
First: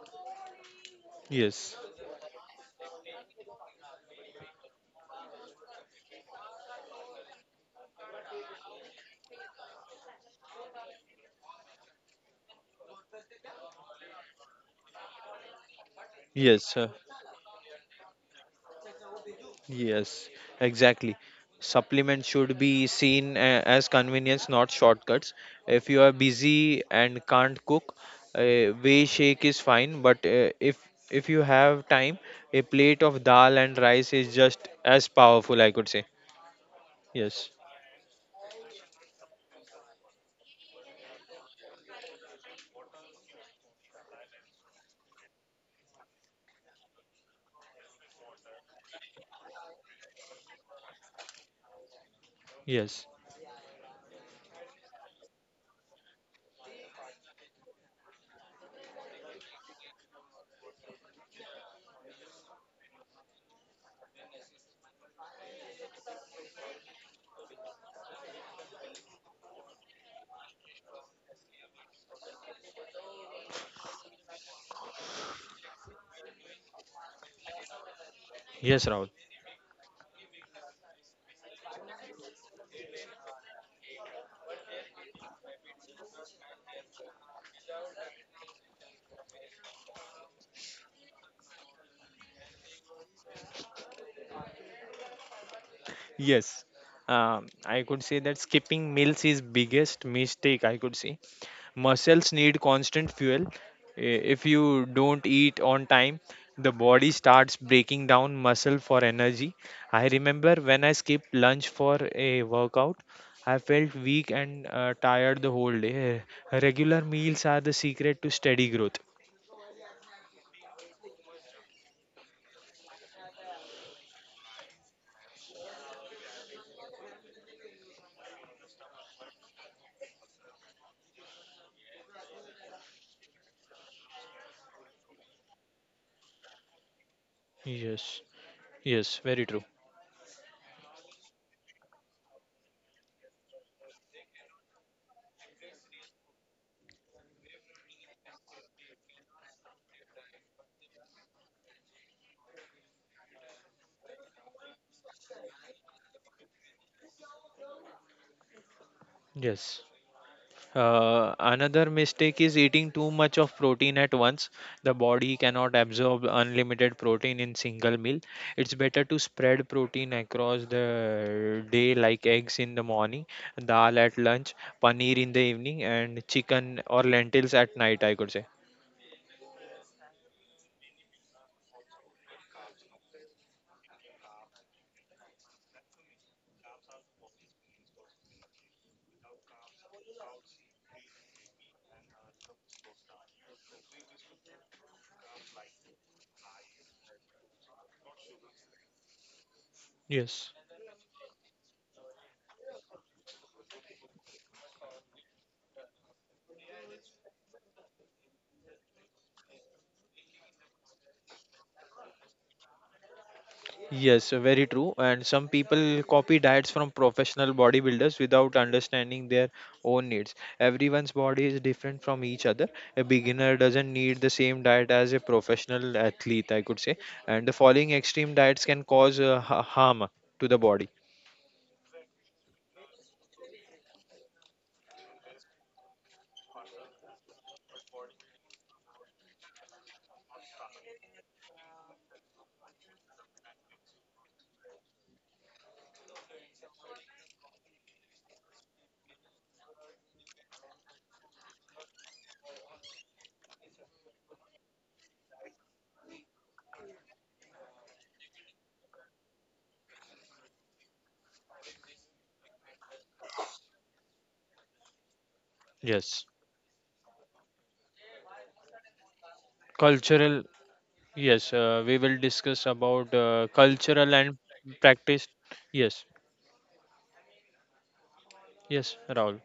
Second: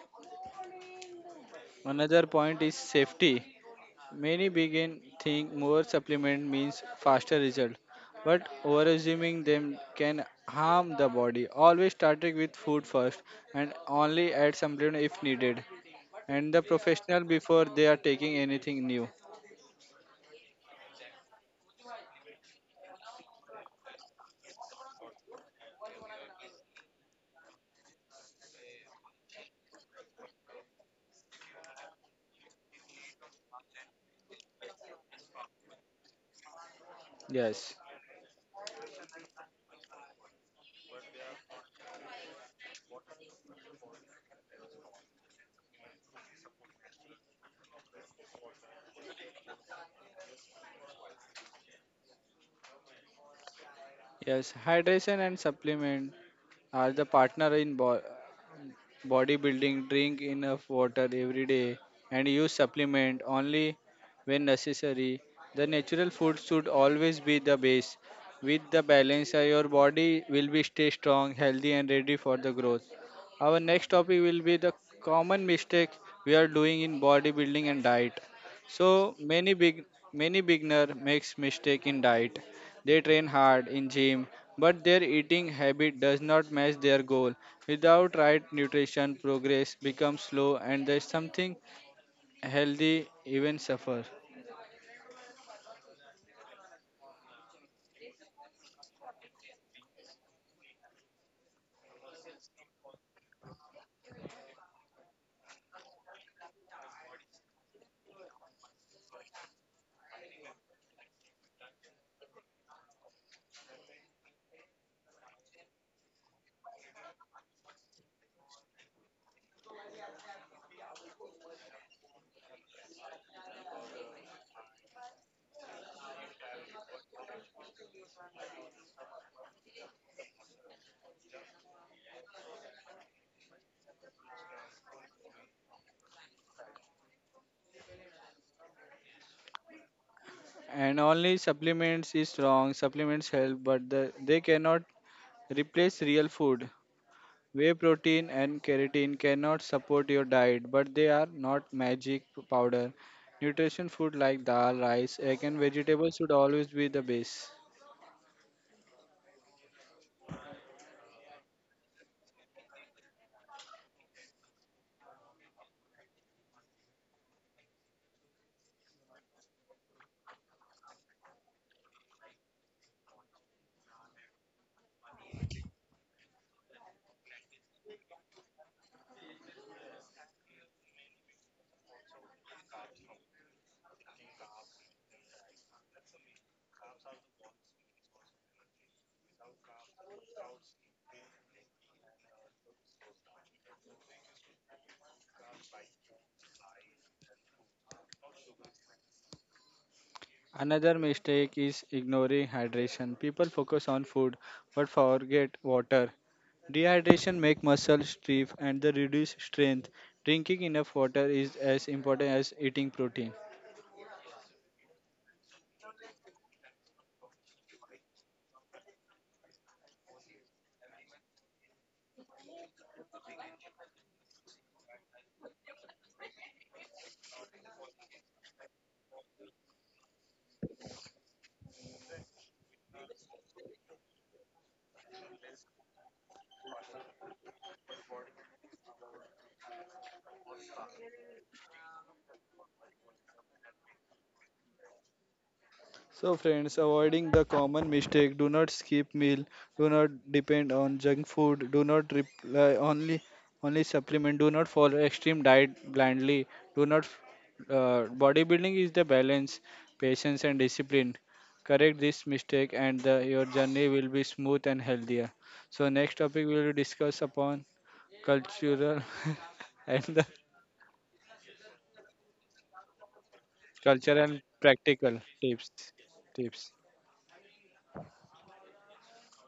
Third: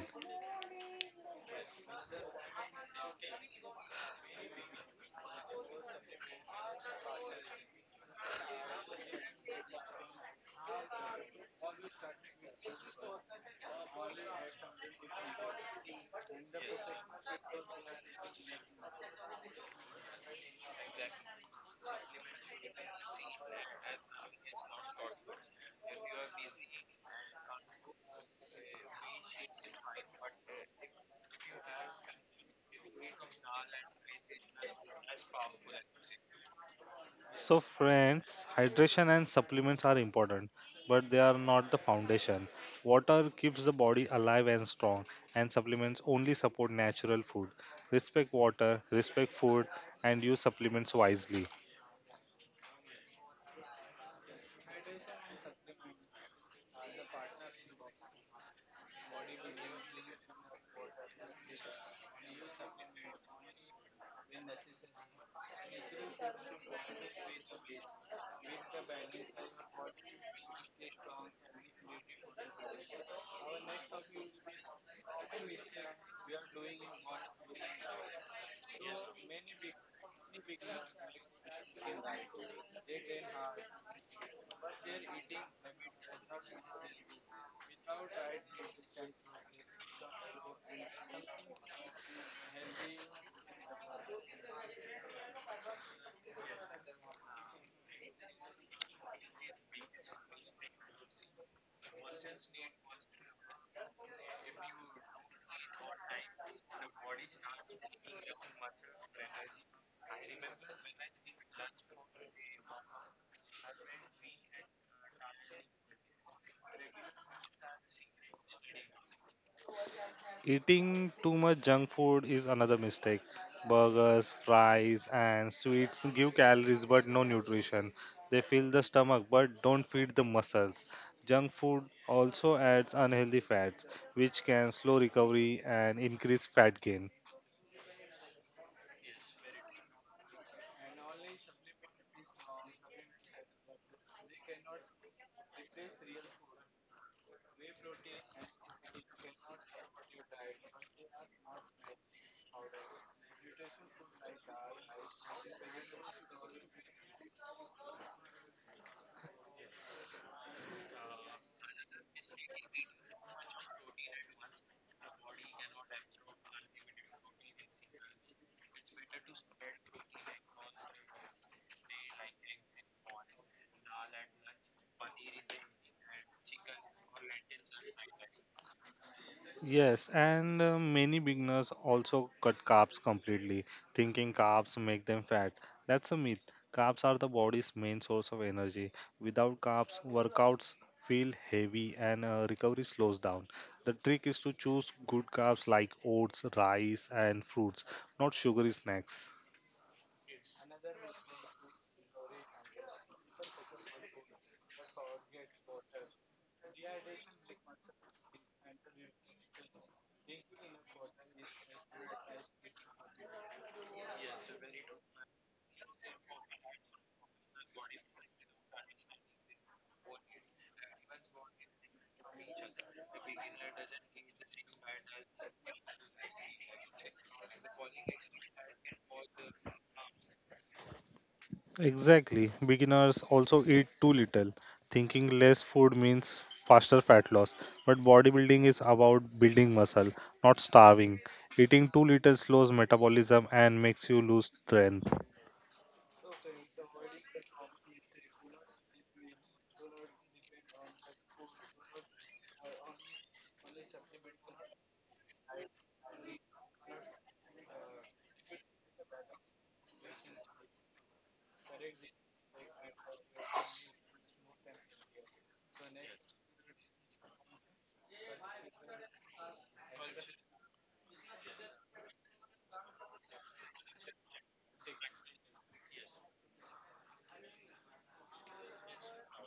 S2: Yes,
S1: Another point is safety. Many begin think more supplement means faster result, but overassuming them can harm the body. Always starting with food first and only add supplement if needed. And the
S2: yes.
S1: professional before they are taking anything new.
S2: Yes, exactly. Supplements should be seen as convenience, not shortcuts. If you are busy and can't cook, a whey shake is fine. But if you have time, a plate of dal and rice is just as powerful, I could say. Yes,
S3: So,
S1: Yes.
S3: friends, hydration and supplements are important, but they are not the foundation. Water keeps the body alive and strong, and supplements only support natural food. Respect water, respect food, and use supplements wisely.
S2: yes,
S1: Yes. Hydration and supplement are the partner in bodybuilding, drink enough water every day, and use supplement only when necessary. The natural food should always be the base. With the balance, your body will be stay strong, healthy, and ready for the growth. Our next topic will be the common mistake we are doing in bodybuilding and diet.
S2: yes, Rahul.
S1: So many beginner makes mistake in diet. They train hard in gym, but their eating habit does not match their goal. Without right nutrition, progress becomes slow and there's something healthy even suffer.
S2: Yes, I could say that skipping meals is biggest mistake, I could say. Muscles need constant fuel. If you don't eat on time, the body starts breaking down muscle for energy. I remember when I skipped lunch for a workout, I felt weak and tired the whole day. Regular meals are the secret to steady growth.
S3: Eating too much junk food is another mistake. Burgers, fries, and sweets give calories but no nutrition. They fill the stomach but don't feed the muscles. Junk food also adds unhealthy fats, which can slow recovery and increase fat gain.
S2: Yes, yes, very true.
S1: And only supplements is strong, supplements help, but they cannot replace real food. Whey protein and keratin cannot support your diet, but they are not magic powder. Nutrition food like dal, rice, egg and vegetables should always be the base.
S2: Yes. Another mistake is eating too much of protein at once. The body cannot absorb unlimited protein in single meal. It's better to spread protein across the day, like eggs in the morning, dal at lunch, paneer in the evening, and chicken or lentils at night, I could say.
S3: Yes, and many beginners also cut carbs completely, thinking carbs make them fat. That's a myth. Carbs are the body's main source of energy. Without carbs, workouts feel heavy and recovery slows down. The trick is to choose good carbs like oats, rice, and fruits, not sugary snacks.
S2: Yes.
S1: Another mistake is ignoring hydration. People focus on food but forget water. Dehydration makes muscles stiff and they reduce strength. Drinking enough water is as important as eating protein.
S2: Yes, very true. And some people copy diets from professional bodybuilders without understanding their own needs. Everyone's body is different from each other. A beginner doesn't need the same diet as a professional athlete, I could say. And the following extreme diets can cause harm to the body.
S3: Exactly. Beginners also eat too little, thinking less food means faster fat loss. But bodybuilding is about building muscle, not starving. Eating too little slows metabolism and makes you lose strength.
S1: So, friends, avoiding the common mistake do not skip meal, do not depend on junk food, do not reply only supplement, do not follow extreme diet blindly, do not. Bodybuilding is the balance, patience, and discipline. Correct this mistake, and your journey will be smooth and healthier. So, next
S2: Yes,
S1: topic we will discuss upon cultural *laughs* and the
S2: cultural. Yes, we will discuss about cultural
S1: cultural
S2: and
S1: practical
S2: practice.
S1: tips.
S2: Yes,
S1: Tips.
S2: yes, Rahul.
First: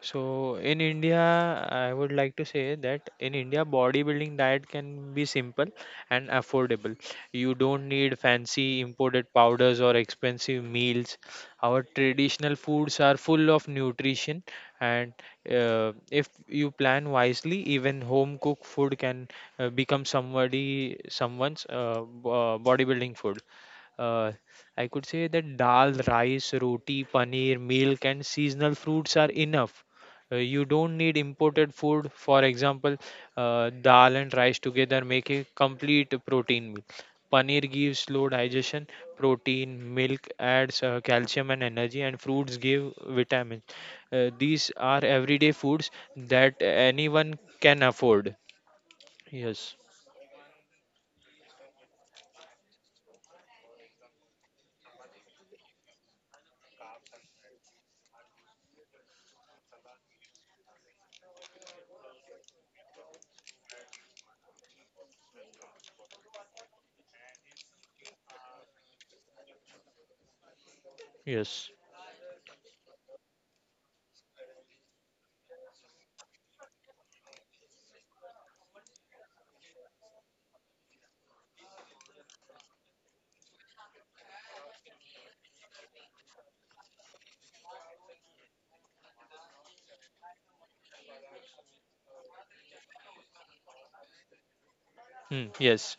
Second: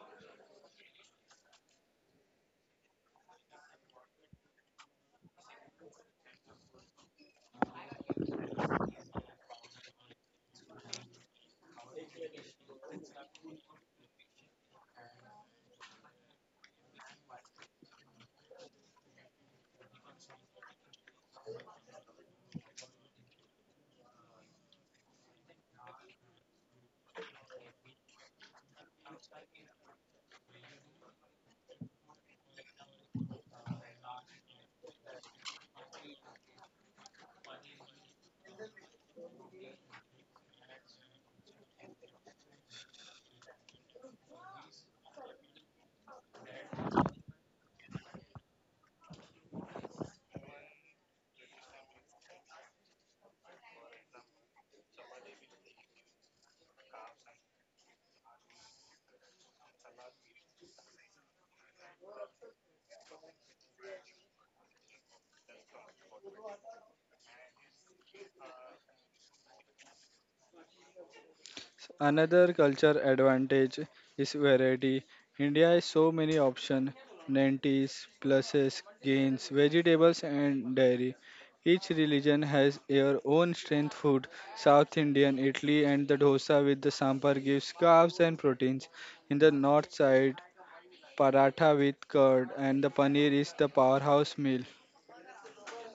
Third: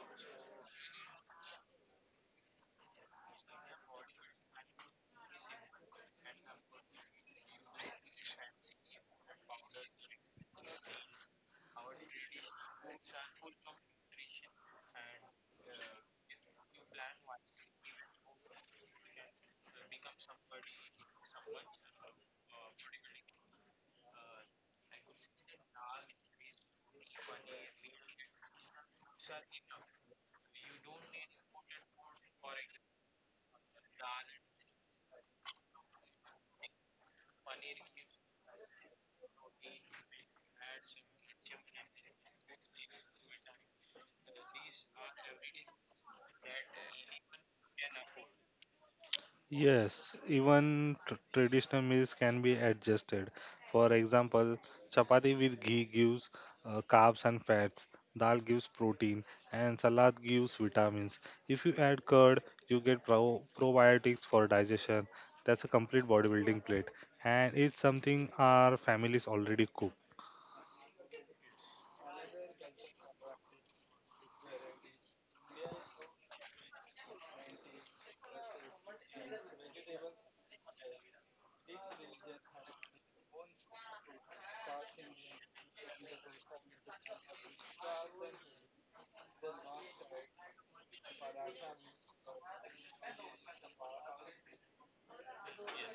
S2: So in India, I would like to say that in India, bodybuilding diet can be simple and affordable. You don't need fancy imported powders or expensive meals. Our traditional foods are full of nutrition, and if you plan wisely, even home cooked food can become somebody someone's bodybuilding food uh, I could say that dal, rice, roti, paneer, milk, and seasonal fruits are enough. You don't need imported food. For example, dal and rice together make a complete protein meal. Paneer gives slow digestion, protein, milk adds calcium and energy, and fruits give vitamins. These are everyday foods that anyone can afford. Yes,
S3: Yes, even traditional meals can be adjusted. For example, chapati with ghee gives carbs and fats, dal gives protein, and salad gives vitamins. If you add curd, you get probiotics for digestion. That's a complete bodybuilding plate, and it's something our families already cook.
S2: yes.
S1: Another culture advantage is variety. India has so many options: lentis, pulses, grains, vegetables, and dairy. Each religion has their own strength food. South Indian, Italy, and the dosa with the sambar gives carbs and proteins. In the north side, paratha with curd and the paneer is the powerhouse meal.
S2: Hmm, yes.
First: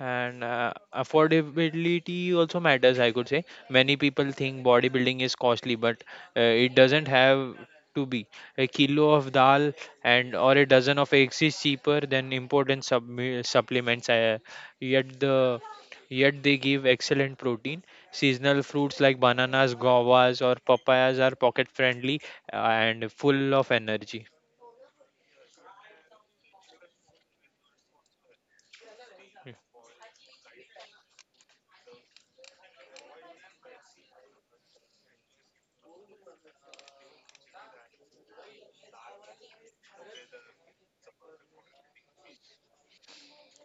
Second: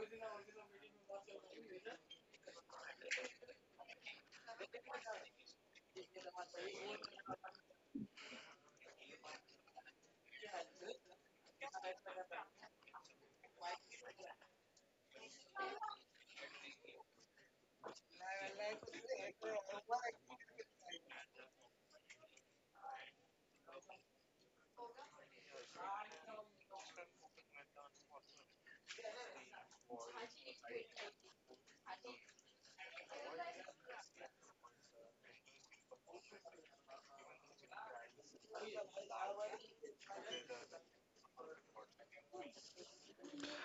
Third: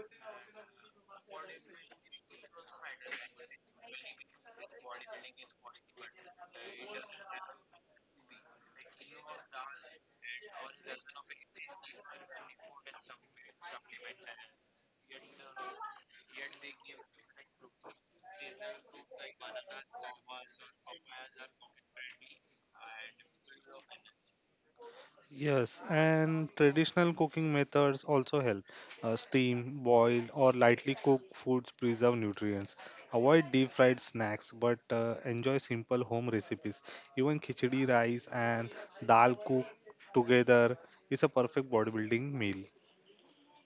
S2: And affordability also matters, I could say. Many people think bodybuilding is costly, but it doesn't have to be. A kilo of dal and or a dozen of eggs is cheaper than important sub supplements. Yet the yet they give excellent protein. Seasonal fruits like bananas, guavas, or papayas are pocket friendly and full of energy.
S3: Yes, and traditional cooking methods also help. Steam, boiled, or lightly cooked foods preserve nutrients. Avoid deep fried snacks, but enjoy simple home recipes. Even khichdi, rice and dal cooked together is a perfect bodybuilding meal.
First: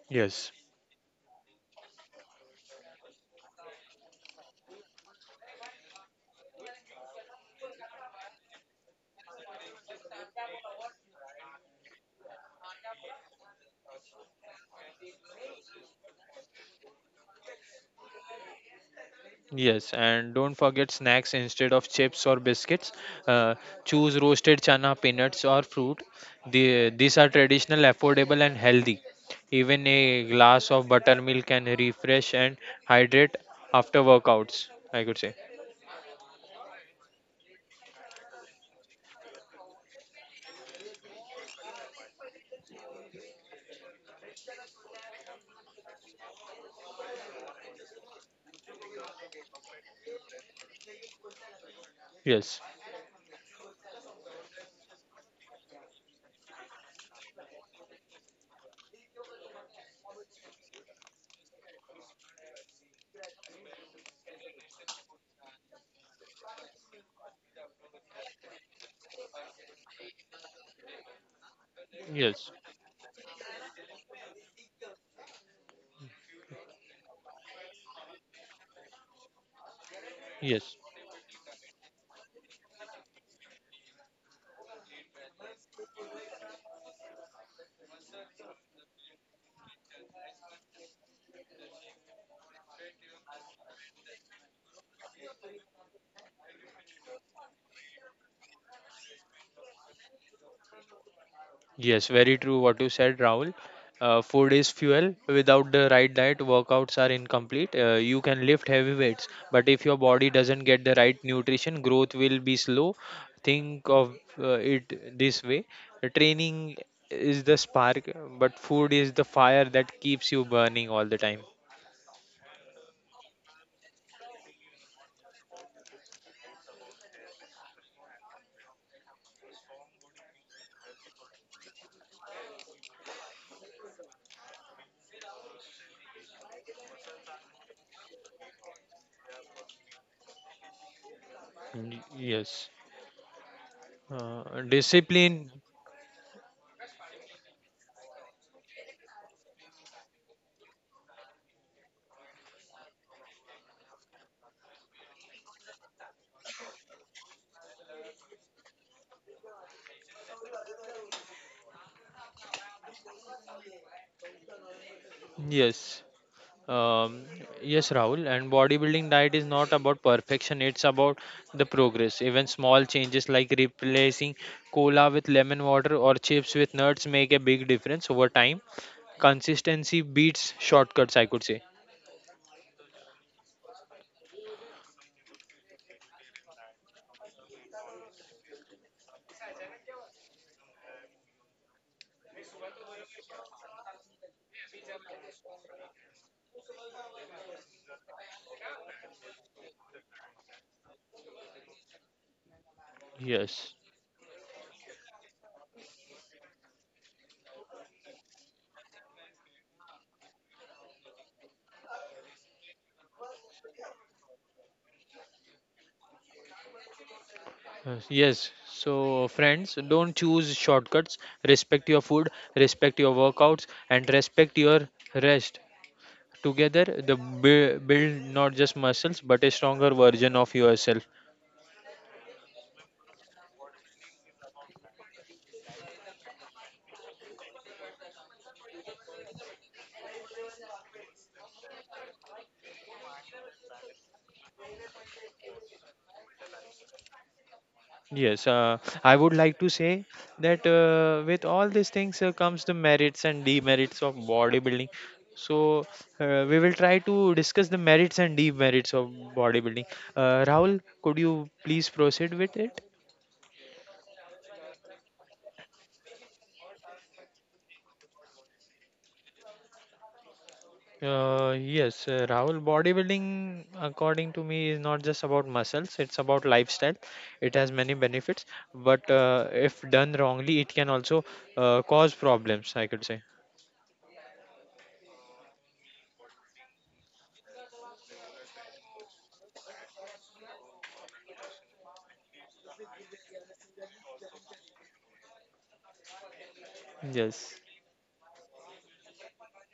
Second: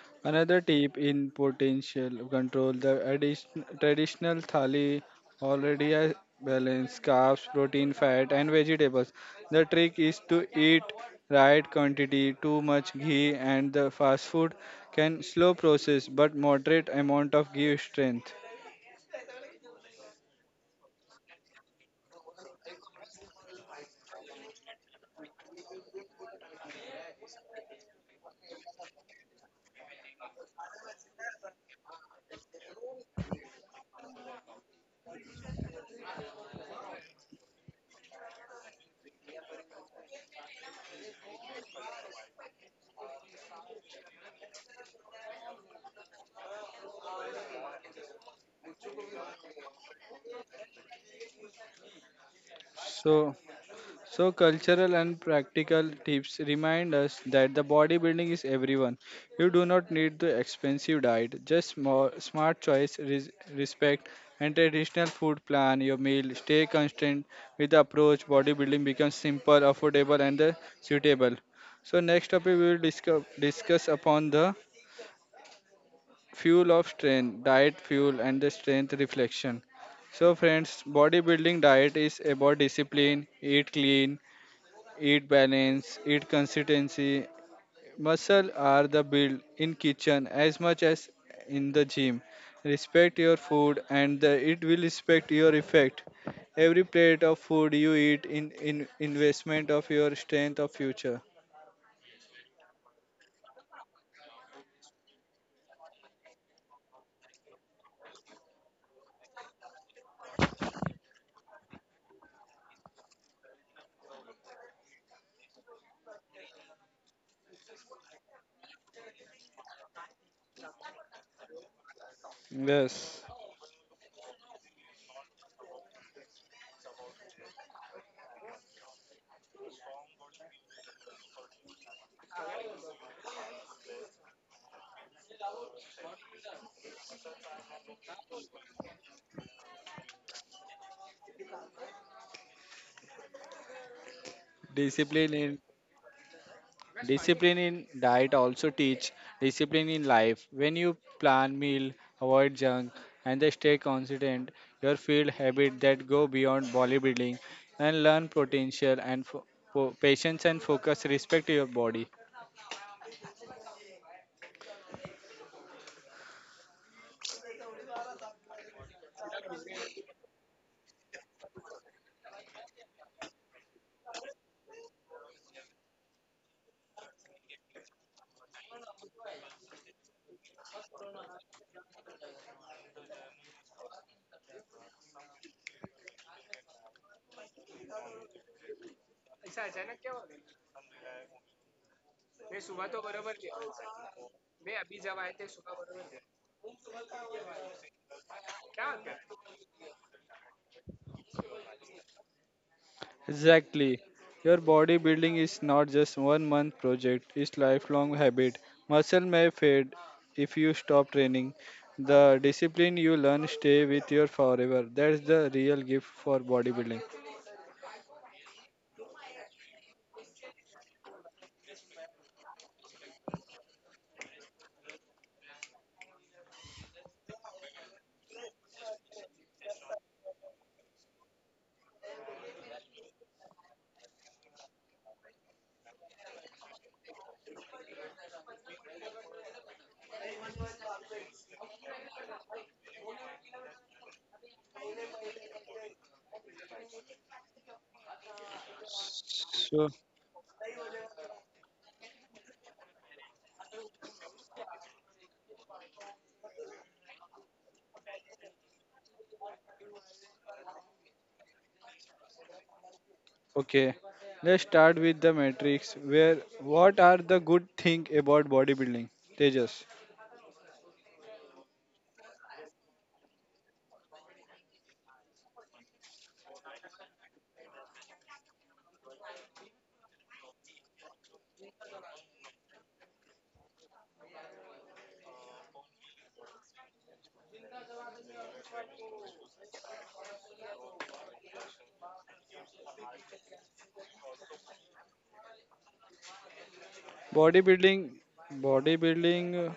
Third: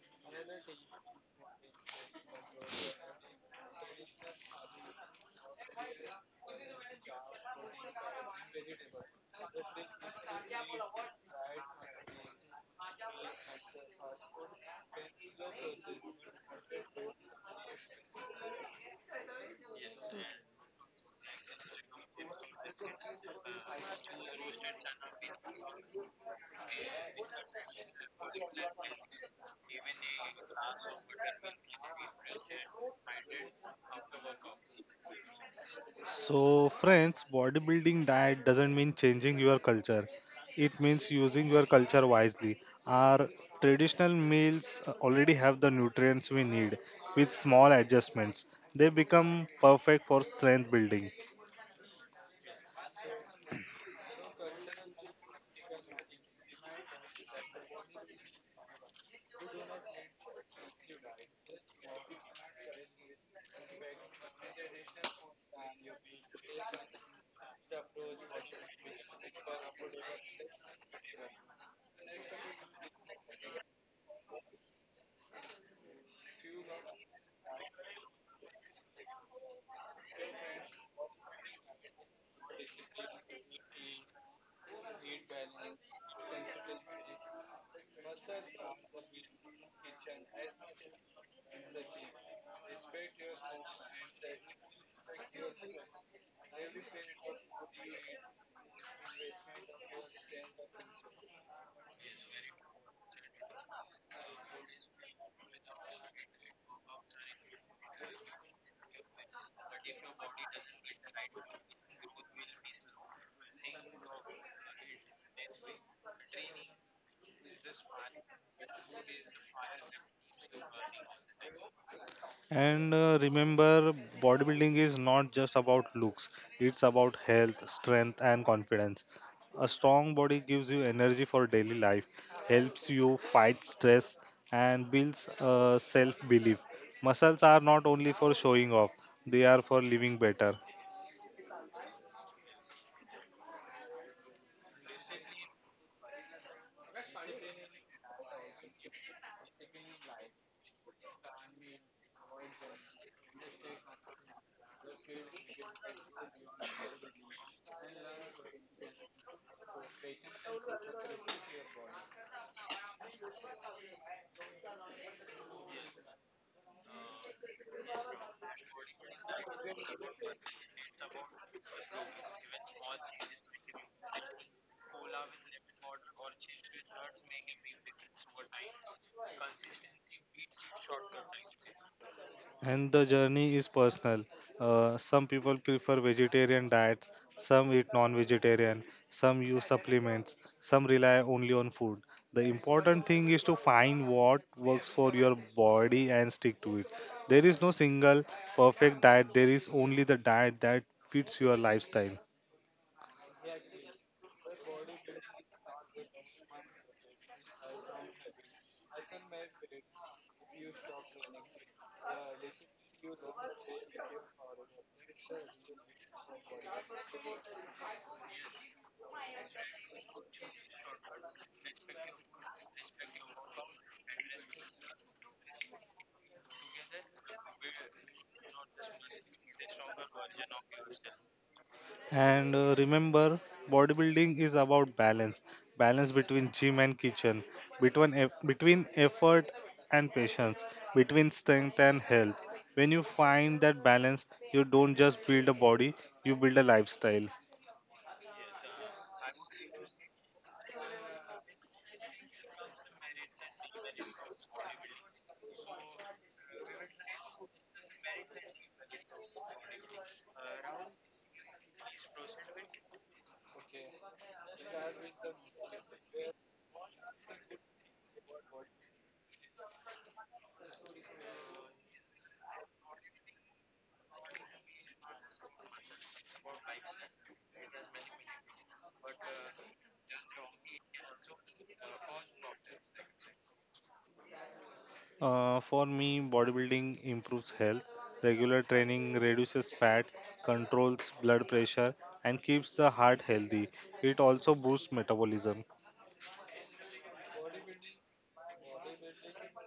S2: Yes.
S1: Another tip in potential control the addition, traditional thali already a balance carbs, protein, fat, and vegetables. The trick is to eat right quantity. Too much ghee and the fast food can slow process, but moderate amount of give strength.
S2: Yes, and don't forget snacks instead of chips or biscuits. Uh, Choose roasted chana, peanuts, or fruit. These are traditional, affordable, and healthy. Even a glass of buttermilk can refresh and hydrate after workouts, I could say.
S3: So, friends, bodybuilding diet doesn't mean changing your culture. It means using your culture wisely. Our traditional meals already have the nutrients we need. With small adjustments, they become perfect for strength building.
S2: Yes,
S1: So So, cultural and practical tips remind us that the bodybuilding is everyone. You do not need the expensive diet, just more smart choice, respect, and traditional food plan your meal. Stay constant with the approach. Bodybuilding becomes simple, affordable, and suitable. So, next topic
S2: yes,
S1: we will discuss upon the fuel of strength, diet fuel, and the strength reflection. So,
S2: yes.
S1: friends, bodybuilding diet is about discipline, eat clean, eat balance, eat consistency. Muscle are the build in kitchen as much as in the gym. Respect your food and the, it will respect your effect. Every plate of food you eat in investment of your strength of future.
S2: Yes, very true what you said, Rahul. Food is fuel. Without the right diet, workouts are incomplete. You can lift heavy weights, but if your body doesn't get the right nutrition, growth will be slow. Think of it this way. Training is the spark, but food is the fire that keeps you burning all the time.
S3: And
S1: Yes.
S3: remember, bodybuilding is not just about looks, it's about health, strength, and confidence. A strong body gives you energy for daily life, helps you fight stress, and builds self belief. Muscles are not only for showing off, they are for living better.
S2: Yes,
S1: Discipline
S2: discipline.
S1: in. Discipline in diet also teach discipline in life. When you plan meal, avoid junk, and they stay consistent, your field habit that go beyond bodybuilding and learn potential and patience and focus. Respect your body.
S2: Yes. Um, yes, Rahul. And bodybuilding diet is not about perfection, it's about the progress. Even small changes like replacing cola with lemon water or chips with nuts make a big difference over time. Consistency beats shortcuts, I could say.
S3: And the journey is personal. Some people prefer vegetarian diets, some eat non-vegetarian, some use supplements, some rely only on food. The important thing is to find what works for your body and stick to it. There is no single perfect diet. There is only the diet that fits your lifestyle.
S2: Yes.
S1: Exactly. Your bodybuilding is not just one month project, it's lifelong habit. Muscle may fade if you stop training. The discipline you learn stay with you forever. That's the real gift for bodybuilding.
S2: Yes. Yes. So, friends, don't choose shortcuts. Respect your food, respect your workouts, and respect your rest. Together, build not just muscles but a stronger version of yourself.
S3: And remember, bodybuilding is about balance, balance between gym and kitchen, between between effort and patience, between strength and health. When you find that balance, you don't just build a body, you build a lifestyle.
S2: Yes, I would like to
S1: So,
S2: say that with all these things comes the merits and demerits of bodybuilding. So we will try to discuss the merits and demerits of bodybuilding. Rahul, could you please proceed with it?
S1: okay, let's start with the matrix. Where what are the good thing about bodybuilding? Tejas,
S2: Yes, Rahul, bodybuilding, according to me, is not just about muscles, it's about lifestyle. It has many benefits, but if done wrongly, it can also cause problems, I could say.
S3: For me, bodybuilding improves health. Regular training reduces fat, controls blood pressure, and keeps the heart healthy. It also boosts metabolism.
S2: Yes.
S1: bodybuilding, bodybuilding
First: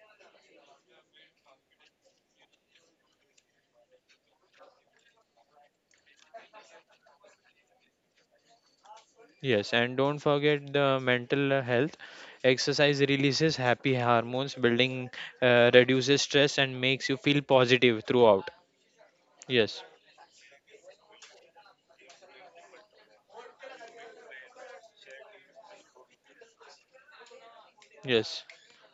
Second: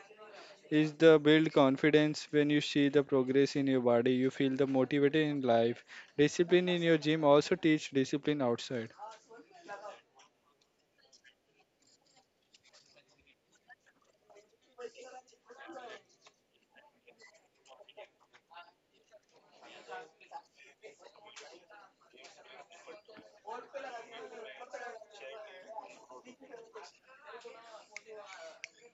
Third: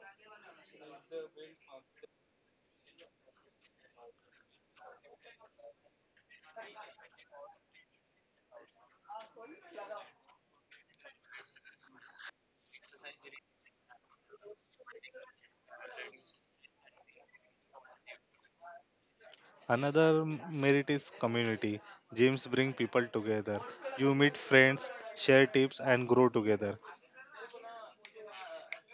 S1: is the build confidence. When you see the progress in your body, you feel the motivated in life. Discipline in your gym also teach discipline outside.
S2: Yes, and don't forget the mental health. Exercise releases happy hormones, building reduces stress and makes you feel positive throughout. Yes,
S3: Another merit is community. Gyms bring people together. You meet friends, share tips, and grow together.
S2: yes.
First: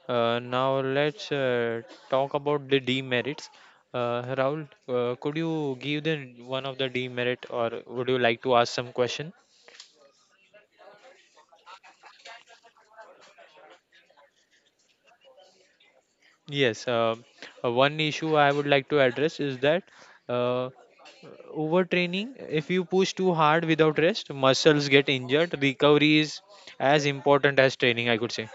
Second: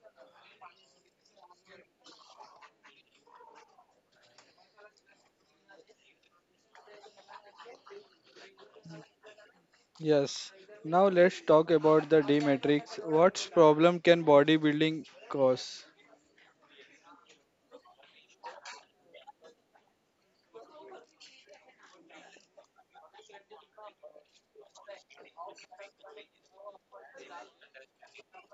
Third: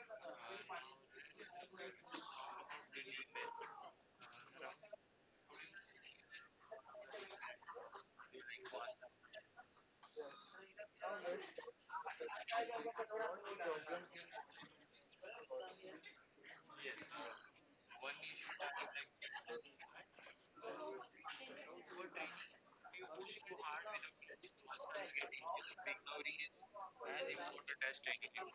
S2: Now let's talk about the demerits. Rahul, could you give the one of the demerit, or would you like to ask some question?
S1: Yes. Now let's talk about the D matrix. What's problem can bodybuilding cause?
S2: Yes. One issue I would like to address is that uh, overtraining, if you push too hard without rest, muscles get injured. Recovery is as important as training, I could say.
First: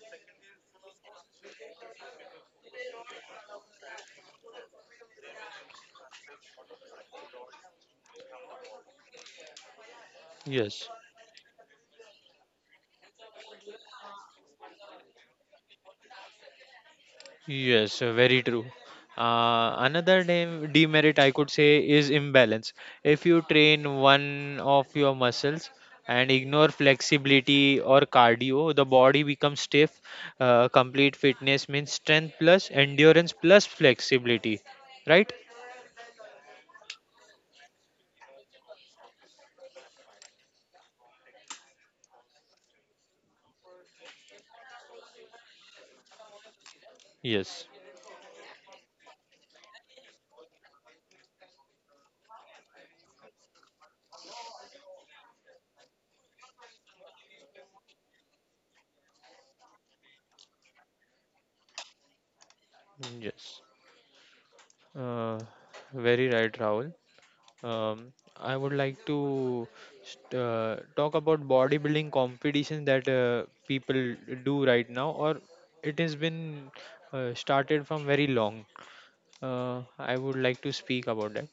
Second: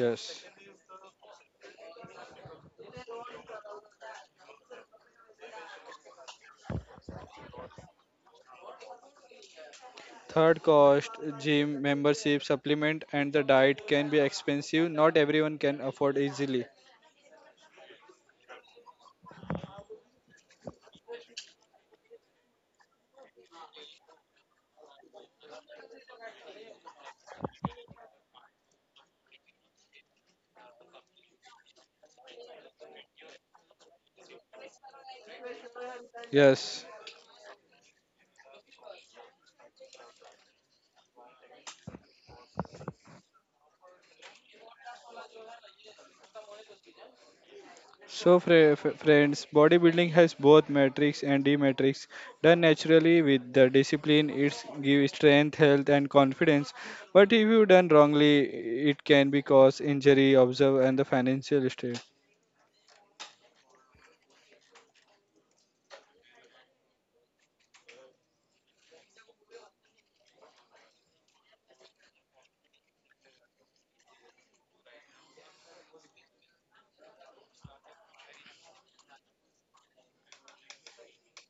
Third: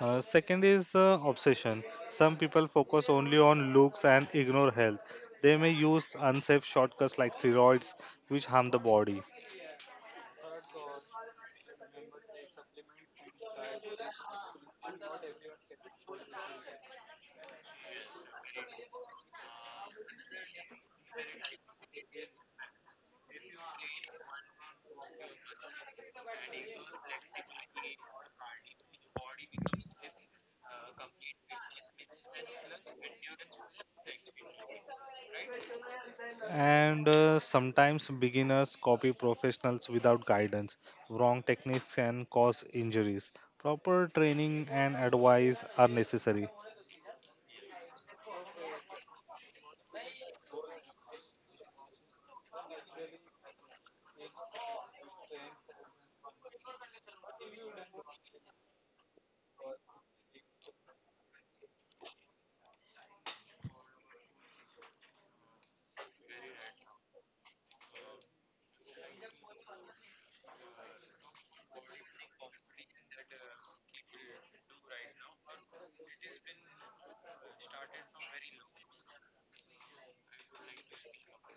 S3: Second is obsession. Some people focus only on looks and ignore health. They may use unsafe shortcuts like steroids, which harm the body.
S1: Third
S2: Yes,
S1: cost, gym membership, supplement, and the diet can be expensive. Not everyone can afford easily.
S2: yes, very true. Another demerit I could say is imbalance. If you train one of your muscles and ignore flexibility or cardio, the body becomes stiff. Complete fitness means strength plus endurance plus flexibility, right?
S1: Yes.
S3: And sometimes beginners copy professionals without guidance. Wrong techniques can cause injuries. Proper training and advice are necessary.
S2: Yes,
S1: So, friends, bodybuilding has both matrix and d-matrix. Done naturally with the discipline, it gives strength, health, and confidence. But if you done wrongly, it can be cause injury, observe, and the financial strain.
S2: yes. Uh, very right, Rahul. Um, I would like to talk about bodybuilding competition that people do right now, or it has been started from very long. I would like to speak about that.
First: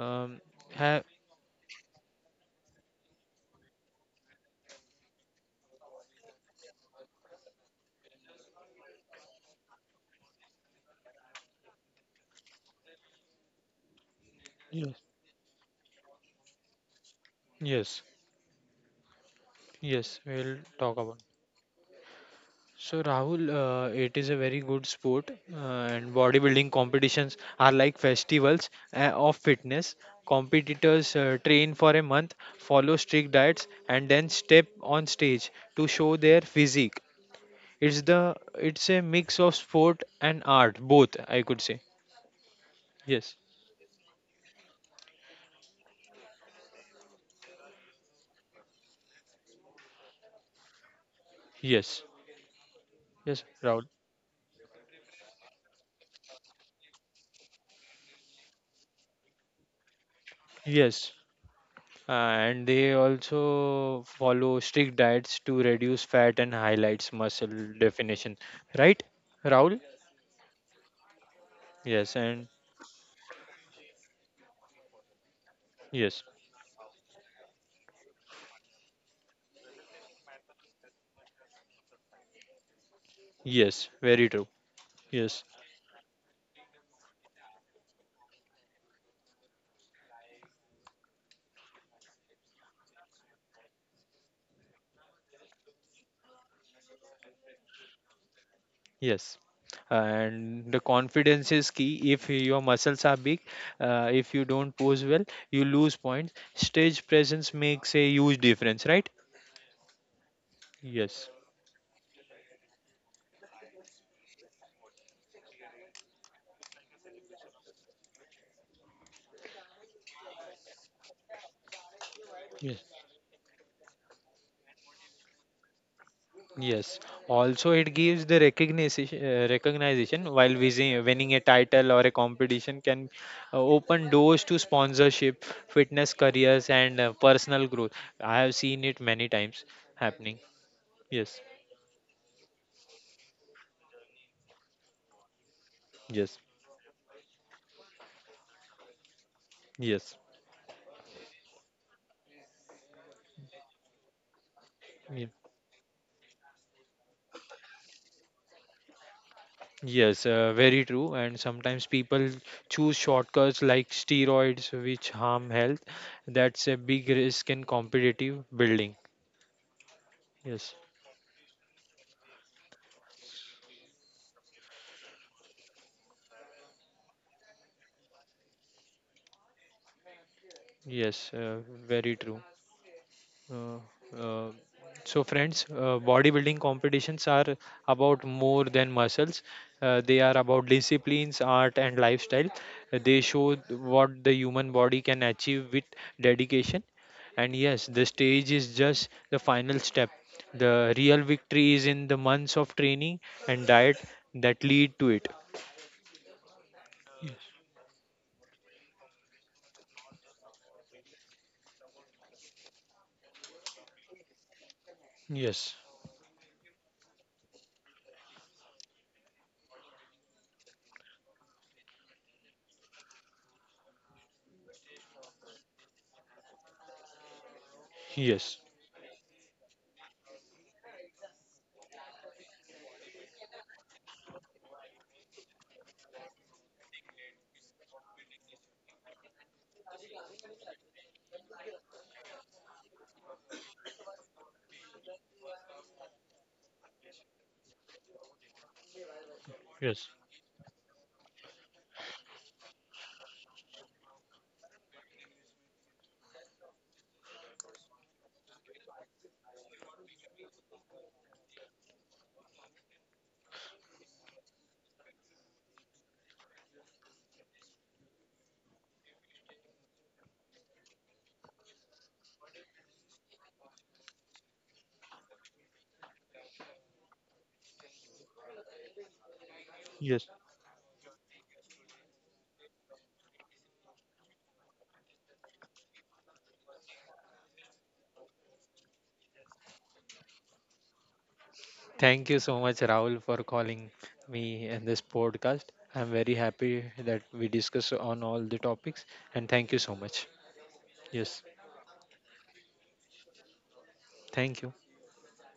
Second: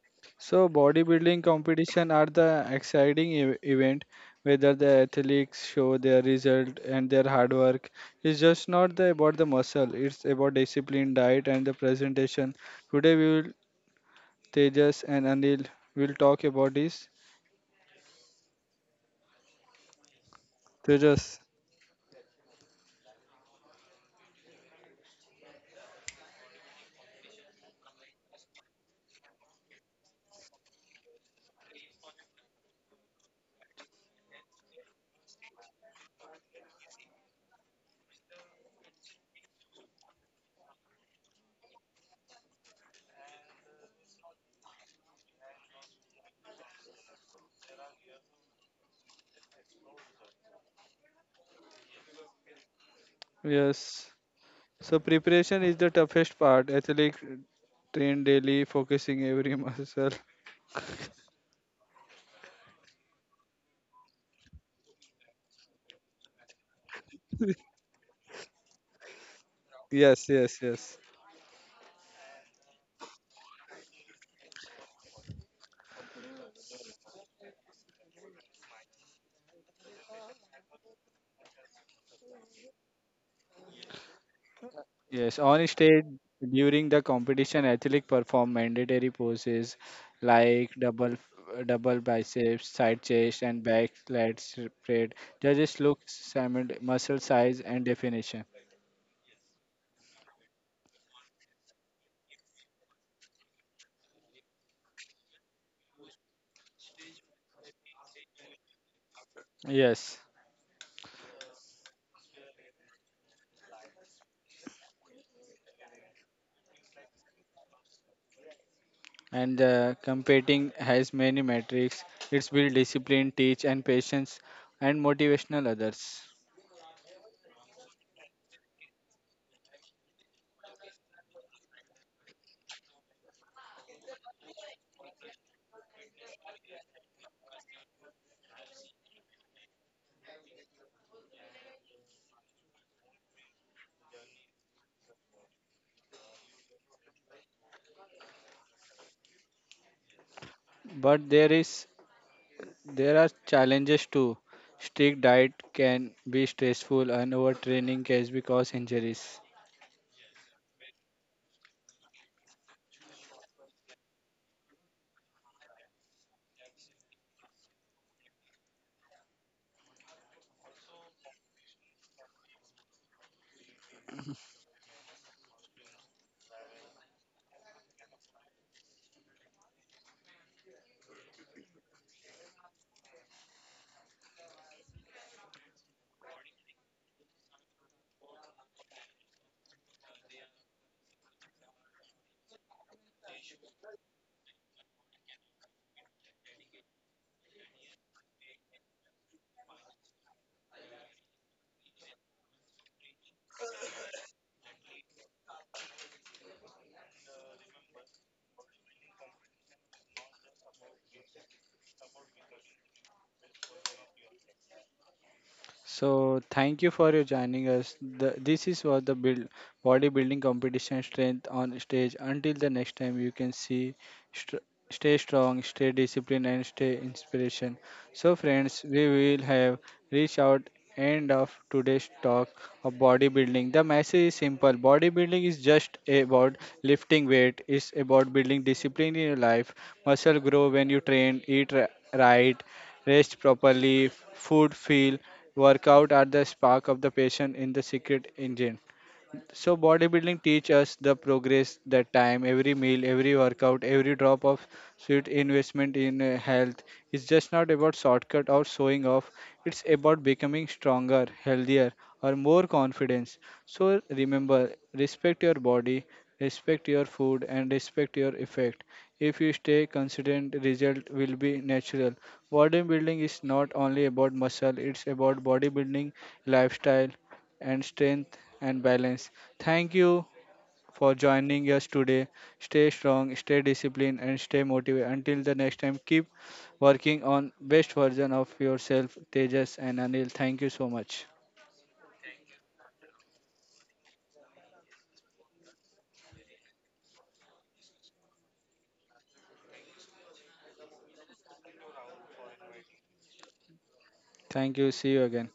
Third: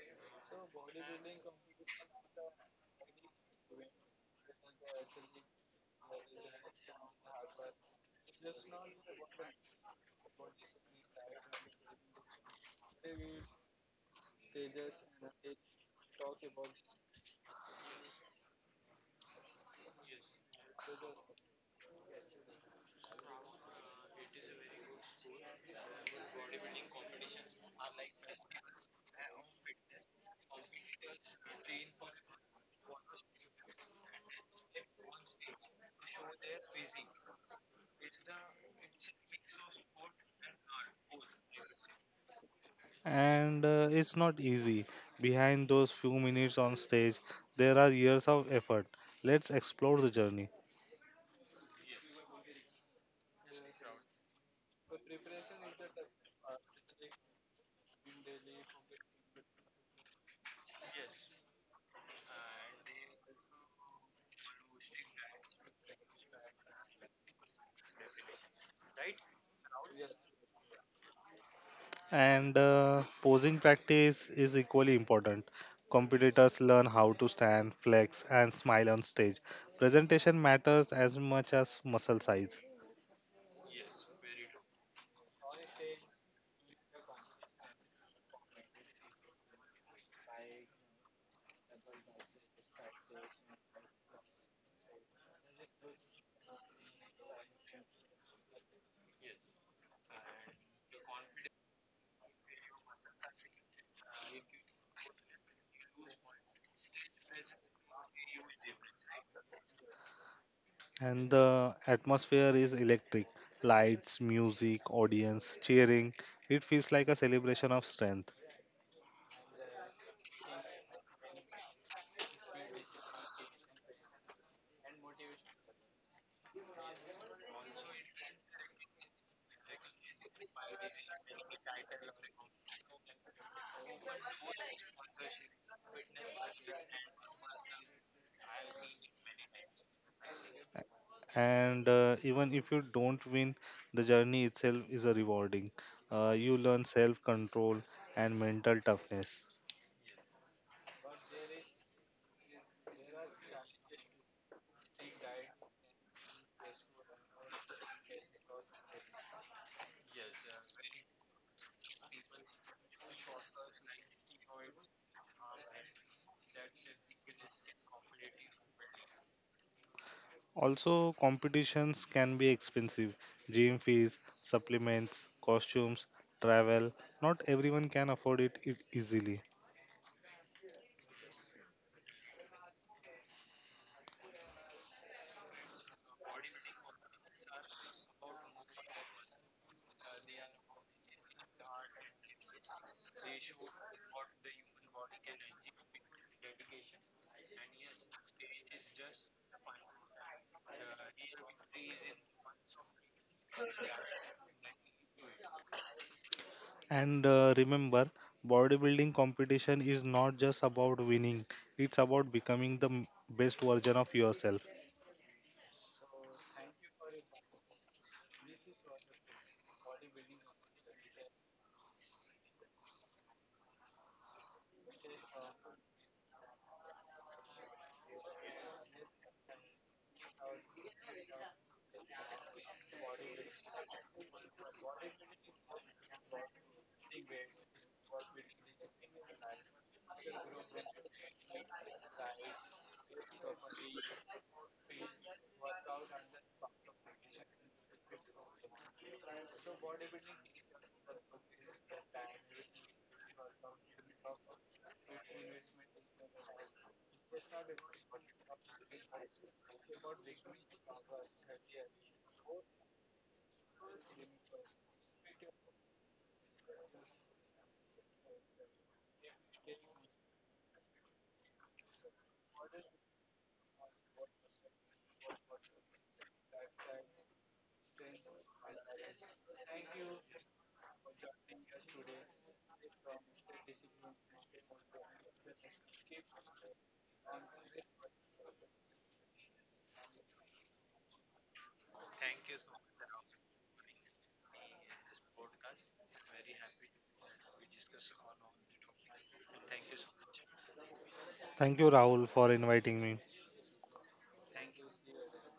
S2: Um,
S1: So,
S2: ha-
S1: bodybuilding competition are the exciting event whether the athletes show their result and their hard work. It's just not the, about the muscle, it's about discipline, diet, and the presentation. Today, we will, Tejas
S2: yes,
S1: and Anil, will talk about this.
S2: yes, yes, we'll talk about.
S1: Tejas,
S2: So Rahul, it is a very good sport, and bodybuilding competitions are like festivals of fitness. Competitors train for a month, follow strict diets, and then step on stage to show their physique. It's the it's a mix of sport and art, both I could say. Yes,
S3: And it's not easy. Behind those few minutes on stage, there are years of effort. Let's explore the journey.
S2: yes, yes, Rahul.
S1: yes. So, preparation is the toughest part. Athlete train daily, focusing every *laughs* muscle.
S2: Yes, and they also follow strict diets to reduce fat and highlights muscle definition, right, Rahul?
S1: Yes.
S2: Yes, and
S3: And posing practice is equally important.
S2: yes,
S3: Competitors learn how to stand, flex, and smile on stage. Presentation matters as much as muscle size.
S2: yes, very true.
S1: Yes,
S2: Yes,
S1: on stage during the competition, athletes perform mandatory poses like double biceps, side chest, and back lat spread. Judges look muscle size and definition.
S2: yes. And the confidence is key. If your muscles are big, if you don't pose well, you lose points. Stage presence makes a huge difference, right?
S1: Yes,
S3: And
S2: Yes,
S3: the atmosphere is electric: lights, music, audience, cheering. It feels like a celebration of strength.
S1: and competing has many metrics. It's build
S2: yes,
S1: discipline, teach, and patience, and motivational others.
S2: yes. Also, it gives the recognition, recognition while winning a title or a competition can open doors to sponsorship, fitness careers, and personal growth. I have seen it many times happening. Yes.
S3: And even if you don't win, the journey itself is a rewarding.
S2: Yes,
S3: You learn self control and mental toughness.
S2: yes,
S1: But there are challenges too. Strict
S2: ye-
S1: diet can be stressful, and overtraining can cause injuries.
S2: yes, very true. And sometimes people choose shortcuts like steroids, which harm health. That's a big risk in competitive building. Yes,
S3: Also competitions can be expensive: gym fees, supplements, costumes, travel. Not everyone can afford it, it easily.
S2: yes, very true. Uh, uh, so friends, bodybuilding competitions are about more than muscles. They are about disciplines, art, and lifestyle. They show what the human body can achieve with dedication. And yes, the stage is just the final step. The real victory is in the months of training and diet that lead to it.
S3: And
S2: Yes,
S3: remember, bodybuilding competition is not just about winning, it's about becoming the best version of yourself.
S2: yes,
S1: So thank you for your joining us. The, this is was the build bodybuilding competition strength on stage. Until the next time, you can see, str stay strong, stay disciplined, and stay inspiration. So
S2: yes,
S1: friends, we will have reached out end of today's talk of bodybuilding. The message is simple. Bodybuilding is just about lifting weight. It's about building discipline in your life. Muscle grow when you train, right, rest properly, food feel workout at the spark of the passion in the secret engine. So
S2: yes,
S1: bodybuilding teach us the progress, the time, every meal, every workout, every drop of sweat investment in health. It's just not about shortcut or showing off. It's about becoming stronger, healthier, or more confidence. So remember, respect your body, respect your food, and respect your effect. If you stay consistent, result will be natural. Bodybuilding is not only about muscle; it's about bodybuilding, lifestyle, and strength and balance. Thank you
S2: yes.
S1: for joining us today. Stay strong, stay disciplined, and stay motivated. Until the next time, keep working on best version of yourself, Tejas and Anil. Thank you so much.
S2: Thank you so much, Rahul, for calling me in this podcast. I'm very happy that we discuss on all the topics, and thank you so much. Yes,
S3: Thank you, Rahul, for inviting me.
S2: thank you.
S1: Thank you. See you again.